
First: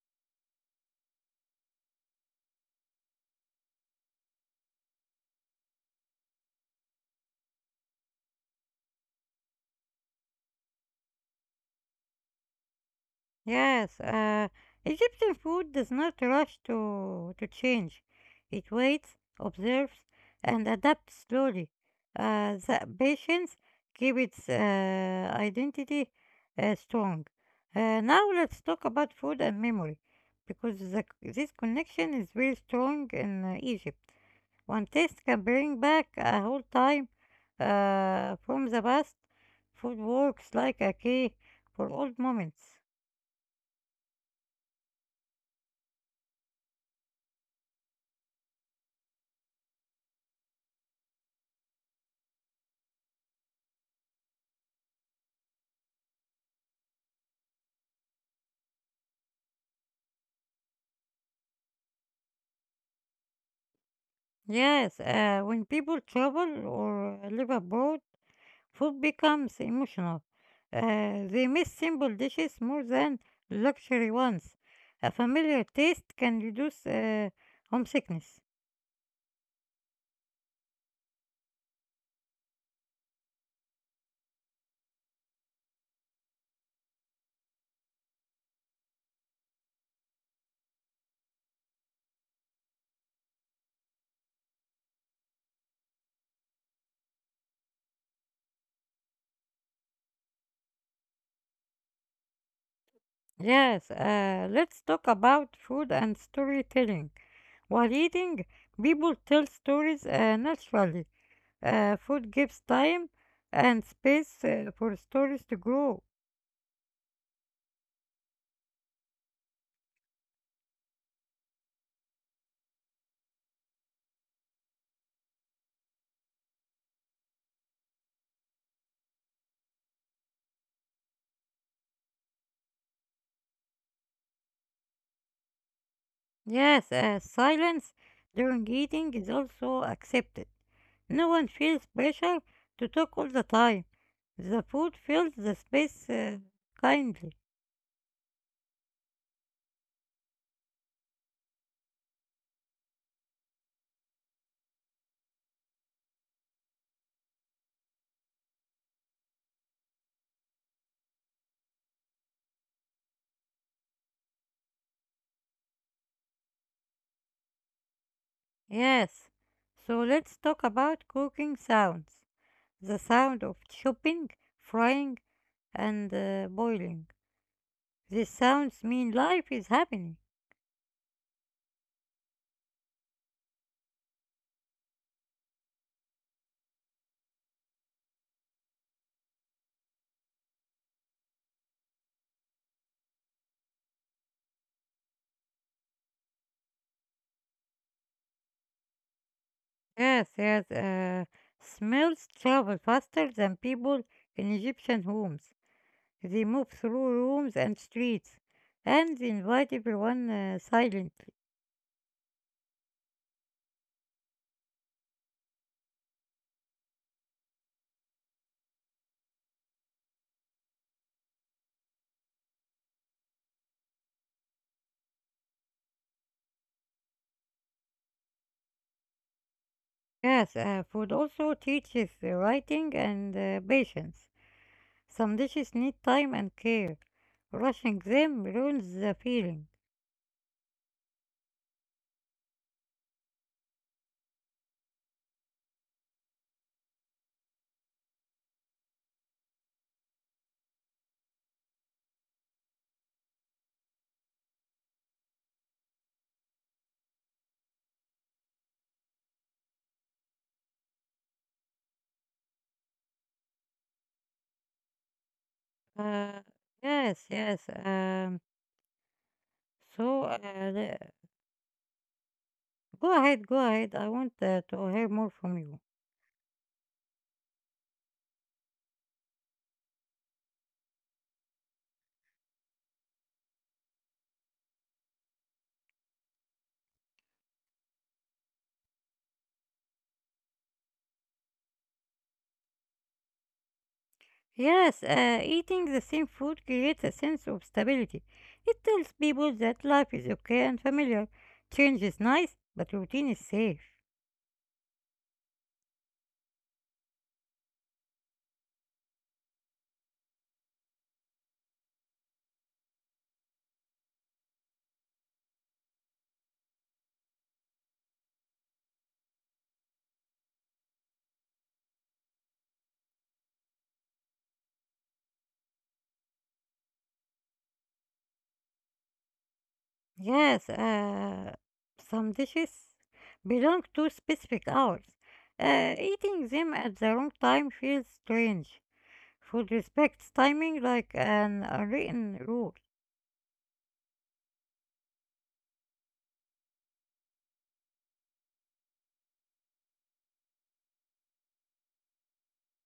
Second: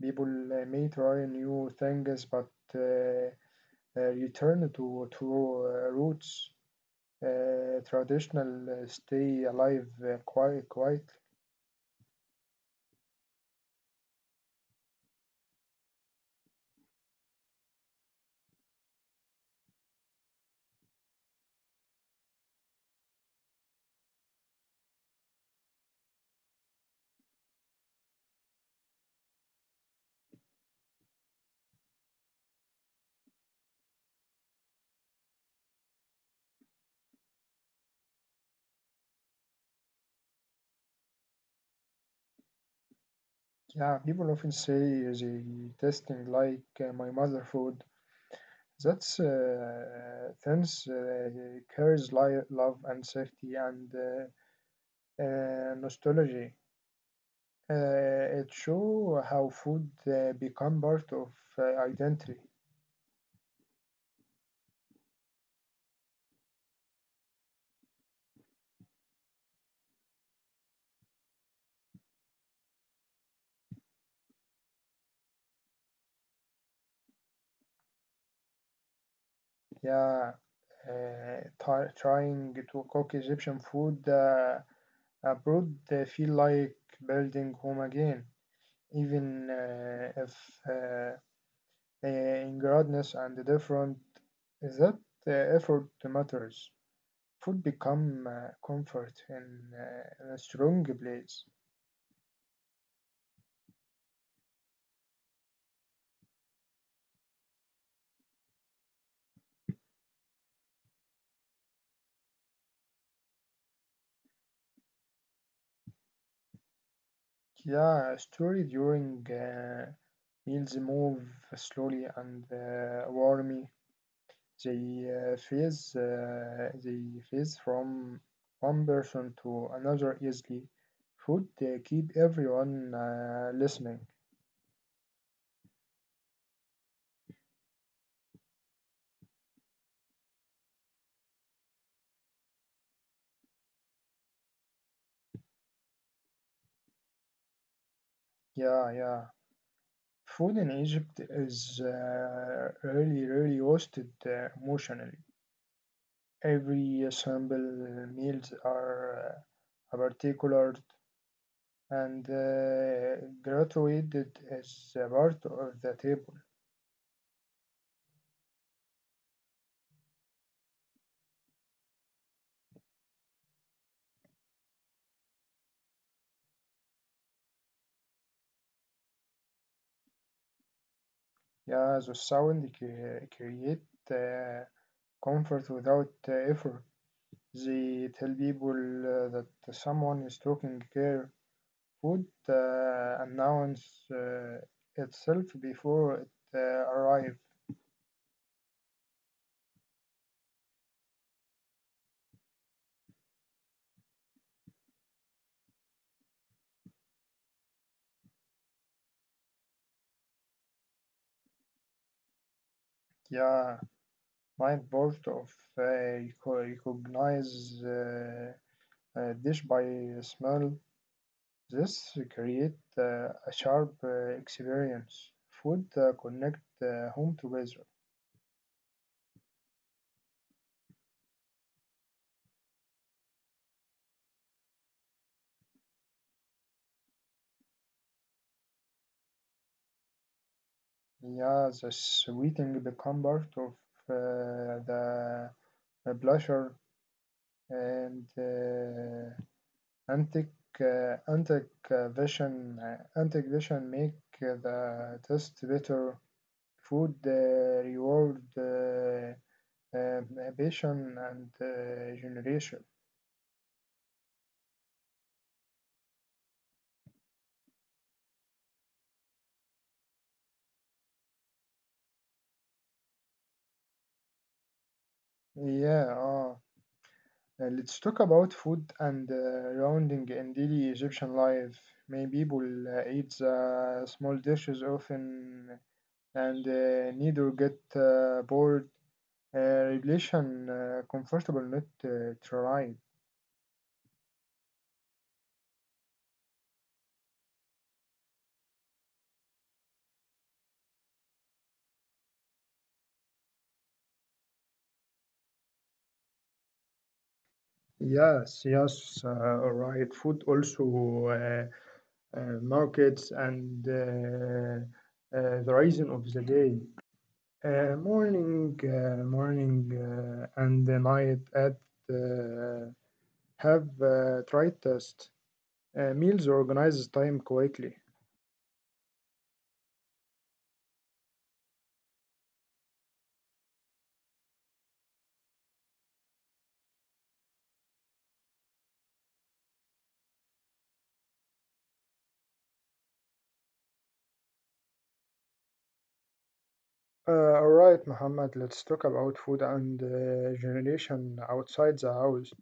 S2: People may try new things, but uh, return to roots. Traditional stay alive quite quite.
S1: Yes, Egyptian food does not rush to change. It waits, observes, and adapts slowly. The patience keep its identity strong. Now let's talk about food and memory, because this connection is very strong in Egypt. One taste can bring back a whole time from the past. Food works like a key for old moments.
S2: Yeah, people often say they tasting like my mother food, that's thence carries love and safety and nostalgia. Uh, it show how food become part of uh, identity.
S1: Yes, when people travel or live abroad, food becomes emotional. They miss simple dishes more than luxury ones. A familiar taste can reduce homesickness.
S2: Yeah, trying to cook Egyptian food abroad feel like building home again, even if uh, ingredient and different, that effort matters. Food become comfort in a strong place.
S1: Yes, let's talk about food and storytelling. While eating, people tell stories naturally. Food gives time and space for stories to grow.
S2: Yeah, story during meals move slowly and warmly. They phase they phase from one person to another easily. Food keep everyone listening.
S1: Yes, silence during eating is also accepted. No one feels pressure to talk all the time. The food fills the space kindly.
S2: Yeah, yeah. Food in Egypt is really, really roasted emotionally. Every sample meals are particular and graduated as a part of the table.
S1: Yes. So let's talk about cooking sounds. The sound of chopping, frying, and boiling. These sounds mean life is happening.
S2: Yeah, the sound create uh, comfort without effort. They tell people that someone is taking care. Food announce uh, itself before it arrives.
S1: Yes, yes. Smells travel faster than people in Egyptian homes. They move through rooms and streets and invite everyone silently.
S2: Yeah, nine board of recognize a dish by smell. This create a sharp experience. Food connect home together.
S1: Yes, food also teaches writing and patience. Some dishes need time and care. Rushing them ruins the feeling.
S2: Yeah, the sweeting become part of the pleasure and antic antic vision make the taste better. Food reward. Ambition and generation.
S1: Uh, yes, yes. So uh, the- Go ahead, go ahead. I want to hear more from you.
S2: Yeah, let's talk about food and rounding in daily Egyptian life. Many people eat small dishes often and neither get bored. Relation comfortable not trying.
S1: Yes, eating the same food creates a sense of stability. It tells people that life is okay and familiar. Change is nice, but routine is safe.
S2: Yes, yes, right. Food also uh, markets and the reason of the day. Morning, and the night at uh, have tried test meals organizes time quickly.
S1: Yes, some dishes belong to specific hours. Eating them at the wrong time feels strange. Food respects timing like an unwritten rule.
S2: All right, Muhammad, let's talk about food and generation outside the house.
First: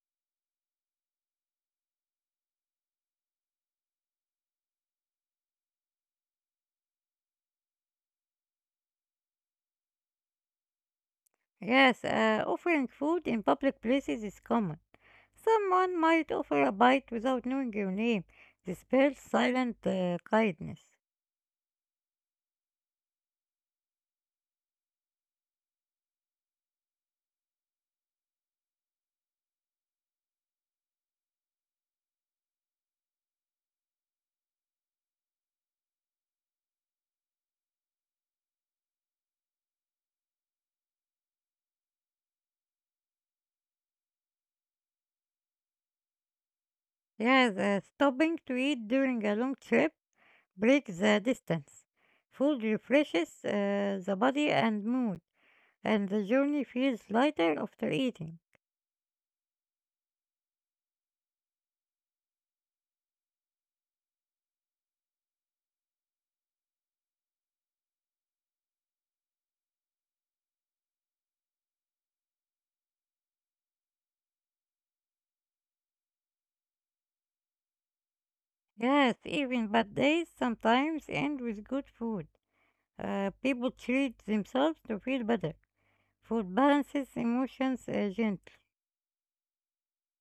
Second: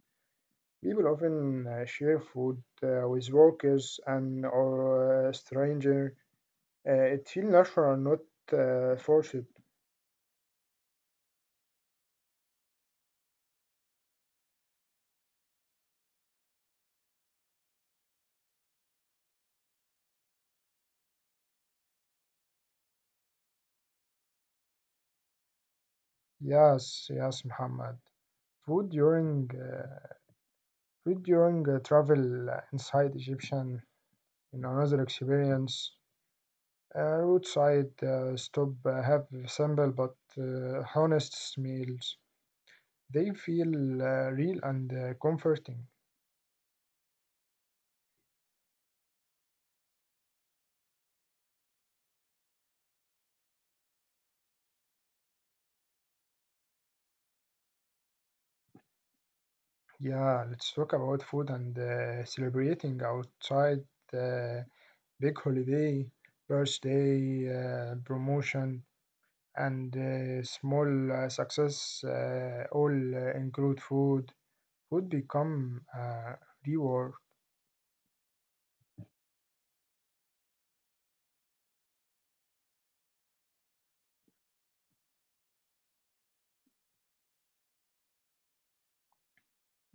S2: People often share food with workers and or stranger. It feels natural, not forced.
S1: Yes, offering food in public places is common. Someone might offer a bite without knowing your name. This spells silent kindness.
S2: Yes, yes, Muhammad. Food during With during travel inside Egyptian in another experience, a roadside stop have simple but honest meals. They feel real and comforting.
S1: Yes, stopping to eat during a long trip breaks the distance. Food refreshes the body and mood, and the journey feels lighter after eating.
S2: Yeah, let's talk about food and celebrating outside uh, big holiday, birthday, promotion, and small success all include food. Food become reward.
S1: Yes, even bad days sometimes end with good food. People treat themselves to feel better. Food balances emotions gently.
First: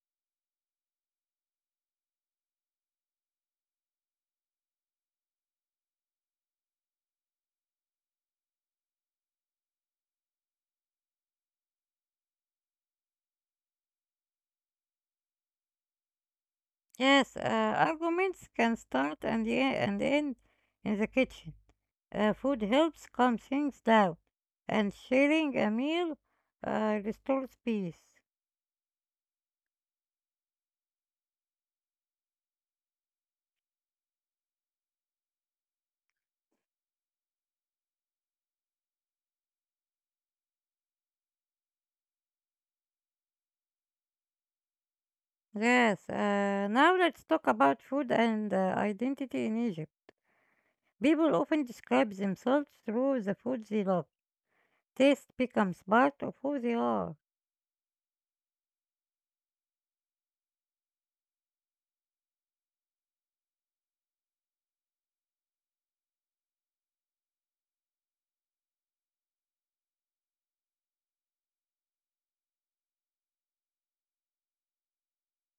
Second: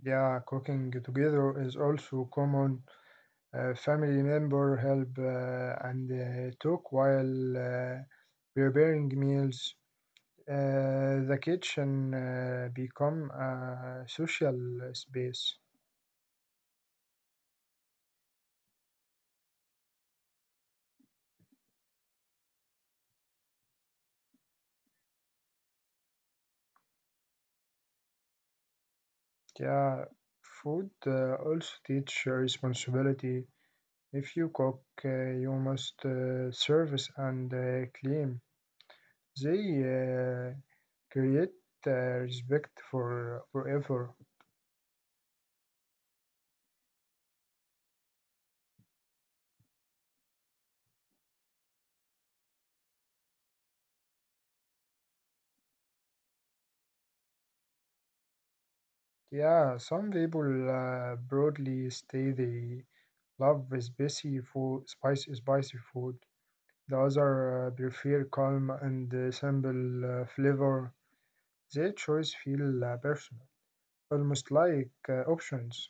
S2: Yeah, cooking together is also common. Family member help and talk while preparing meals. The kitchen become a social space.
S1: Yes, arguments can start and end in the kitchen. Food helps calm things down, and sharing a meal restores peace.
S2: Yeah, food also teach responsibility. If you cook, you must service and clean. They create uh, respect for forever.
S1: Yes, now let's talk about food and identity in Egypt. People often describe themselves through the food they love. Taste becomes part of who they are.
S2: Yeah, some people broadly stay. They love spicy food, spicy food. The other prefer calm and simple flavor. Their choice feel personal, almost like options.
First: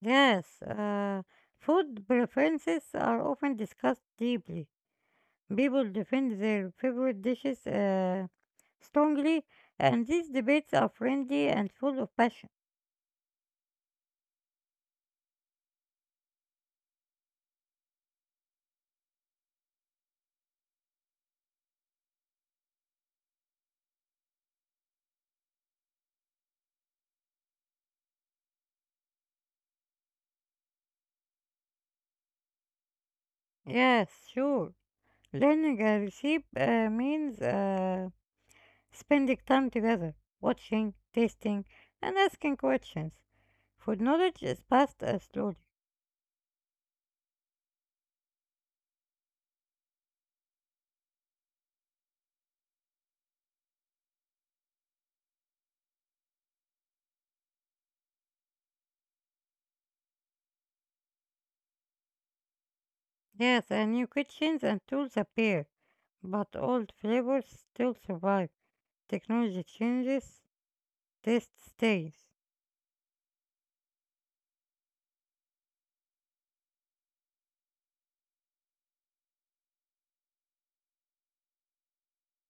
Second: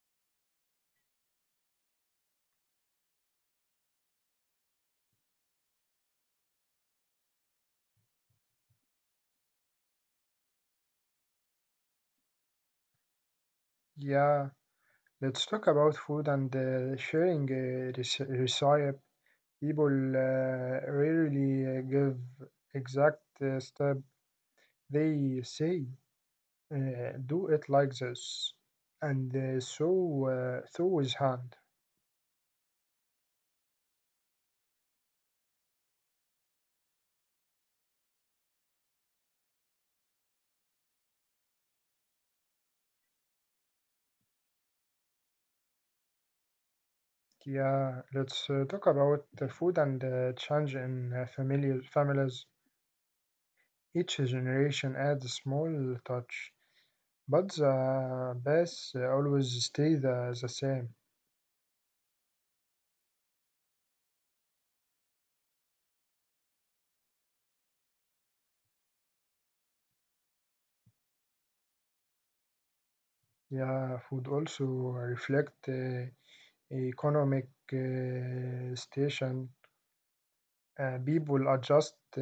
S1: Yes, food preferences are often discussed deeply. People defend their favorite dishes. Strongly, and these debates are friendly and full of passion.
S2: Yeah, let's talk about food and sharing recipe. People rarely give exact step. They say, uh, do it like this. And so through his hand.
S1: Yes, sure. Learning a recipe means spending time together, watching, tasting, and asking questions. Food knowledge is passed slowly.
S2: Yeah, let's talk about the food and change in familiar families. Each generation adds a small touch, but the base always stay the same.
S1: Yes, and new kitchens and tools appear, but old flavors still survive. Technology changes, taste stays.
S2: Yeah, food also reflect economic station. People adjust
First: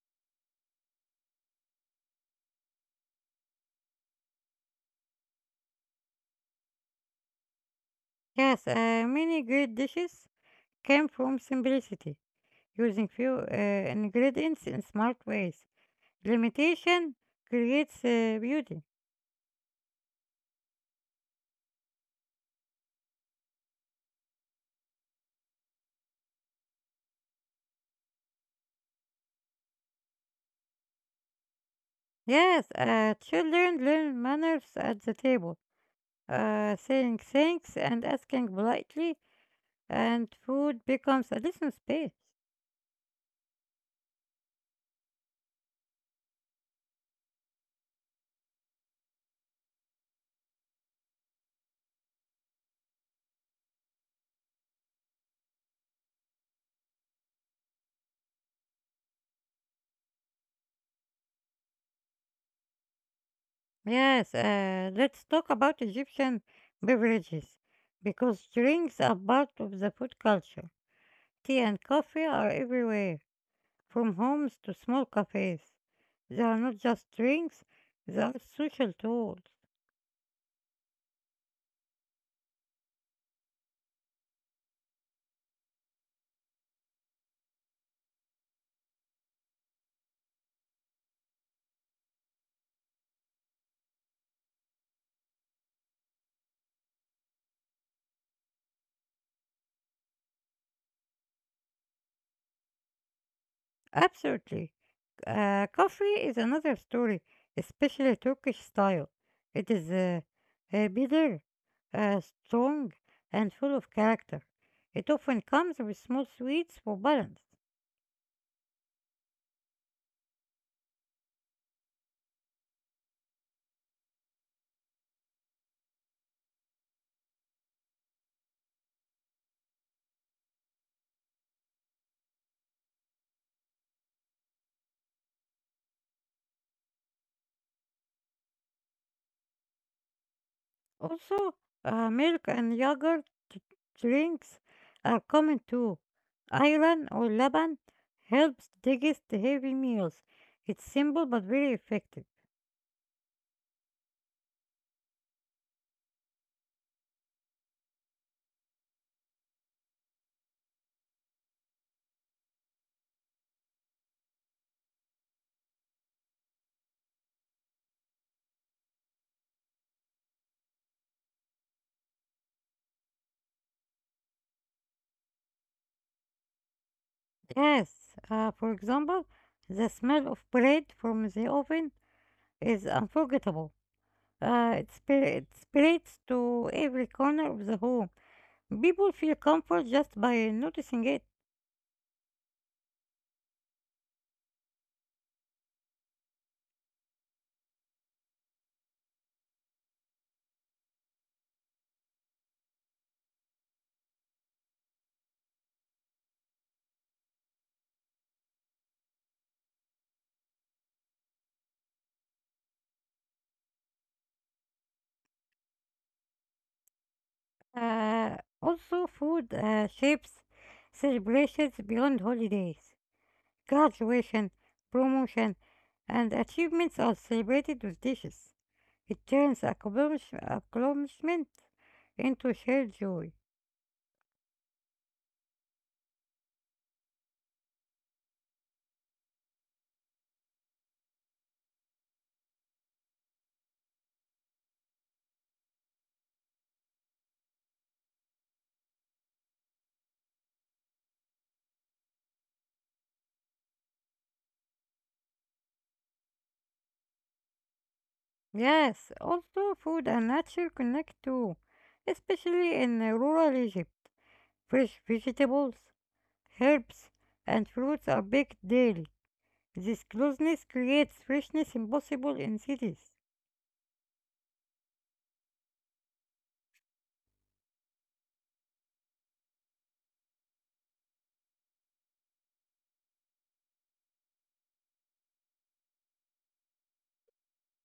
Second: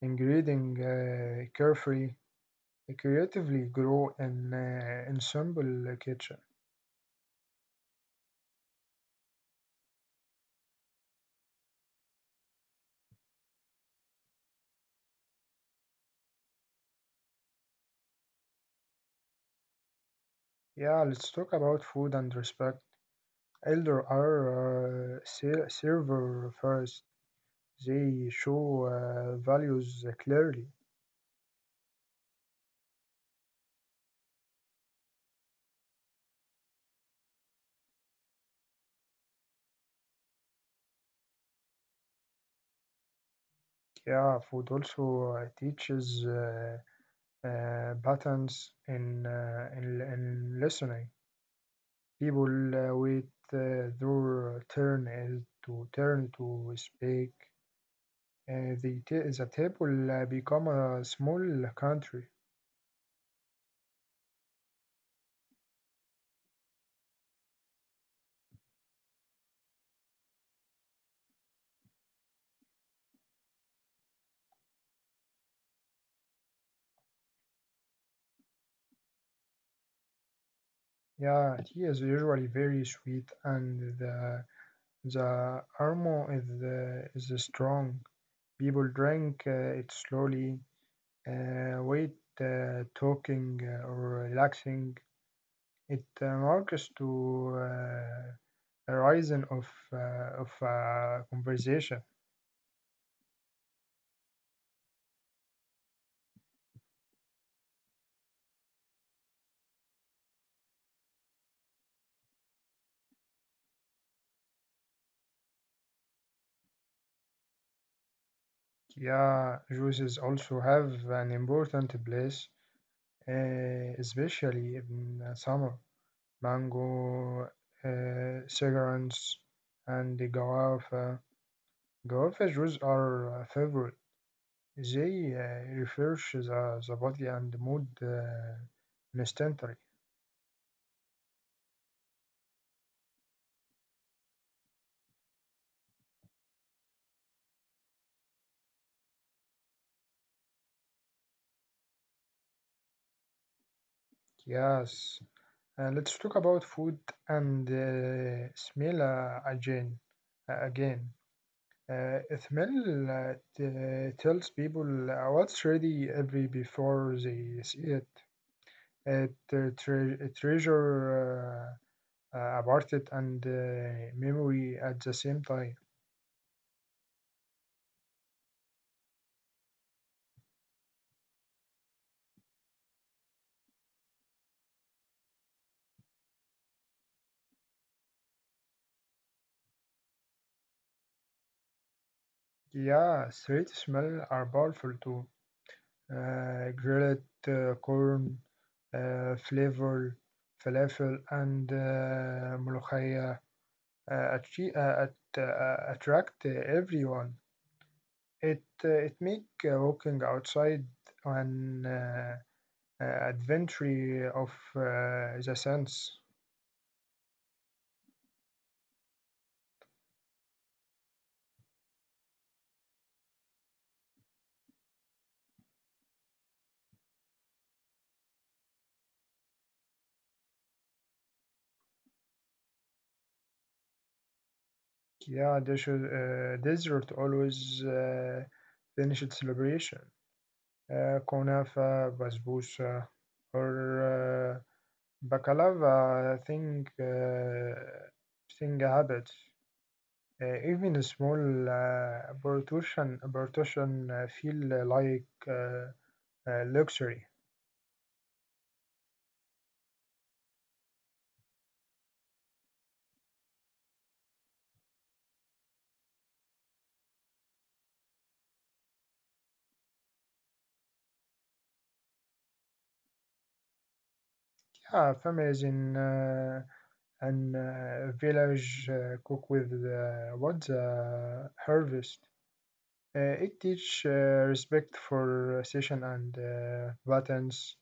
S2: ingredient carefully creatively grow in ensemble kitchen.
S1: Yes, many great dishes came from simplicity, using few ingredients in smart ways. Limitation creates beauty.
S2: Yeah, let's talk about food and respect. Elder are server first. They show values clearly.
S1: Yes, children learn manners at the table, saying thanks and asking politely, and food becomes a little space.
S2: Yeah, food also teaches patterns in, in listening. People wait their turn is to turn to speak. The table become a small country.
S1: Yes, let's talk about Egyptian beverages because drinks are part of the food culture. Tea and coffee are everywhere, from homes to small cafes. They are not just drinks, they are social tools.
S2: Yeah, tea is usually very sweet, and the aroma is strong. People drink it slowly, wait, talking or relaxing. It marks to horizon of conversation.
S1: Absolutely. Coffee is another story, especially Turkish style. It is bitter, strong, and full of character. It often comes with small sweets for balance.
S2: Yeah, juices also have an important place, especially in summer. Mango, uh, cigarettes, and the guava. Guava juice are a favorite. They refresh the body and mood instantly.
S1: Also, milk and yogurt drinks are common too. Iron or laban helps digest the heavy meals. It's simple but very effective.
S2: Yes. Let's talk about food and smell again. Uh, smell tells people what's ready every before they see it. It treasure about it and memory at the same time.
S1: Yes, for example, the smell of bread from the oven is unforgettable. It spreads to every corner of the home. People feel comfort just by noticing it.
S2: Yeah, sweet smell are powerful too. Grilled corn, flavor, falafel, and molokhaya attract everyone. It it make walking outside an adventure of the sense.
S1: Also, food shapes celebrations beyond holidays. Graduation, promotion, and achievements are celebrated with dishes. It turns accomplishment into shared joy.
S2: Yeah, they should, dessert always finished celebration. Kunafa, basbousa, or baklava thing, thing habits. Even a small portion feel like luxury.
S1: Yes, also food and nature connect too, especially in rural Egypt. Fresh vegetables, herbs, and fruits are baked daily. This closeness creates freshness impossible in cities.
S2: Yeah, families in an village cook with what the harvest. It teach respect for session and buttons.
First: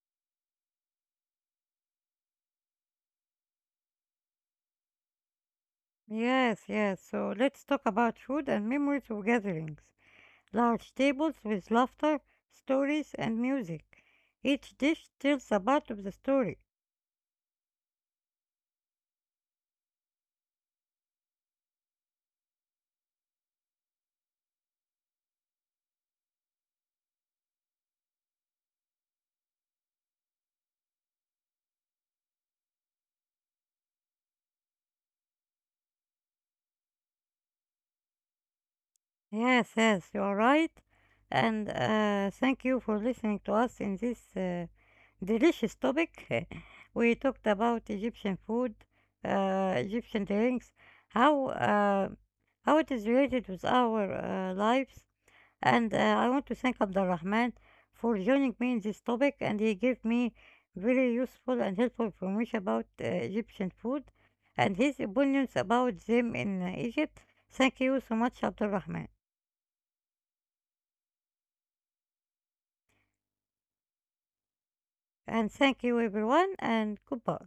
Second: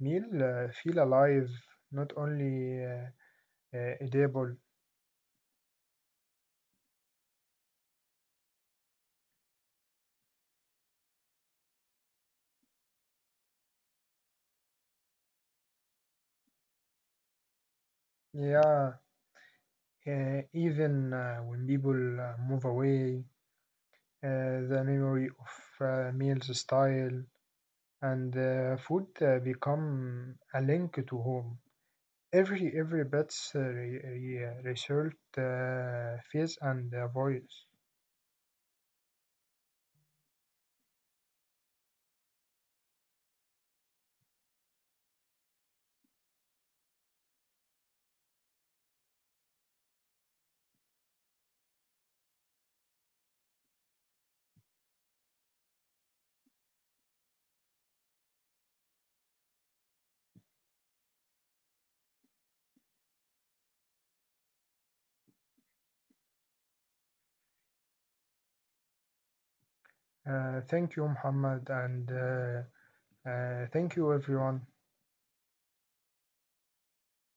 S2: Meal feel alive, not only edible.
S1: Yes, yes, so let's talk about food and memories of gatherings, large tables with laughter, stories, and music. Each dish tells a part of the story.
S2: Yeah, even when people move away, uh, the memory of meals style and food become a link to home. Every pet's result face and voice.
S1: Yes, yes, you are right. And thank you for listening to us in this delicious topic. We talked about Egyptian food, Egyptian drinks, how uh, how it is related with our lives, and I want to thank Abdulrahman for joining me in this topic, and he gave me very useful and helpful information about Egyptian food and his opinions about them in Egypt. Thank you so much, Abdulrahman,
S2: Thank you, Muhammad, and. Thank you, everyone.
S1: and thank you everyone, and goodbye.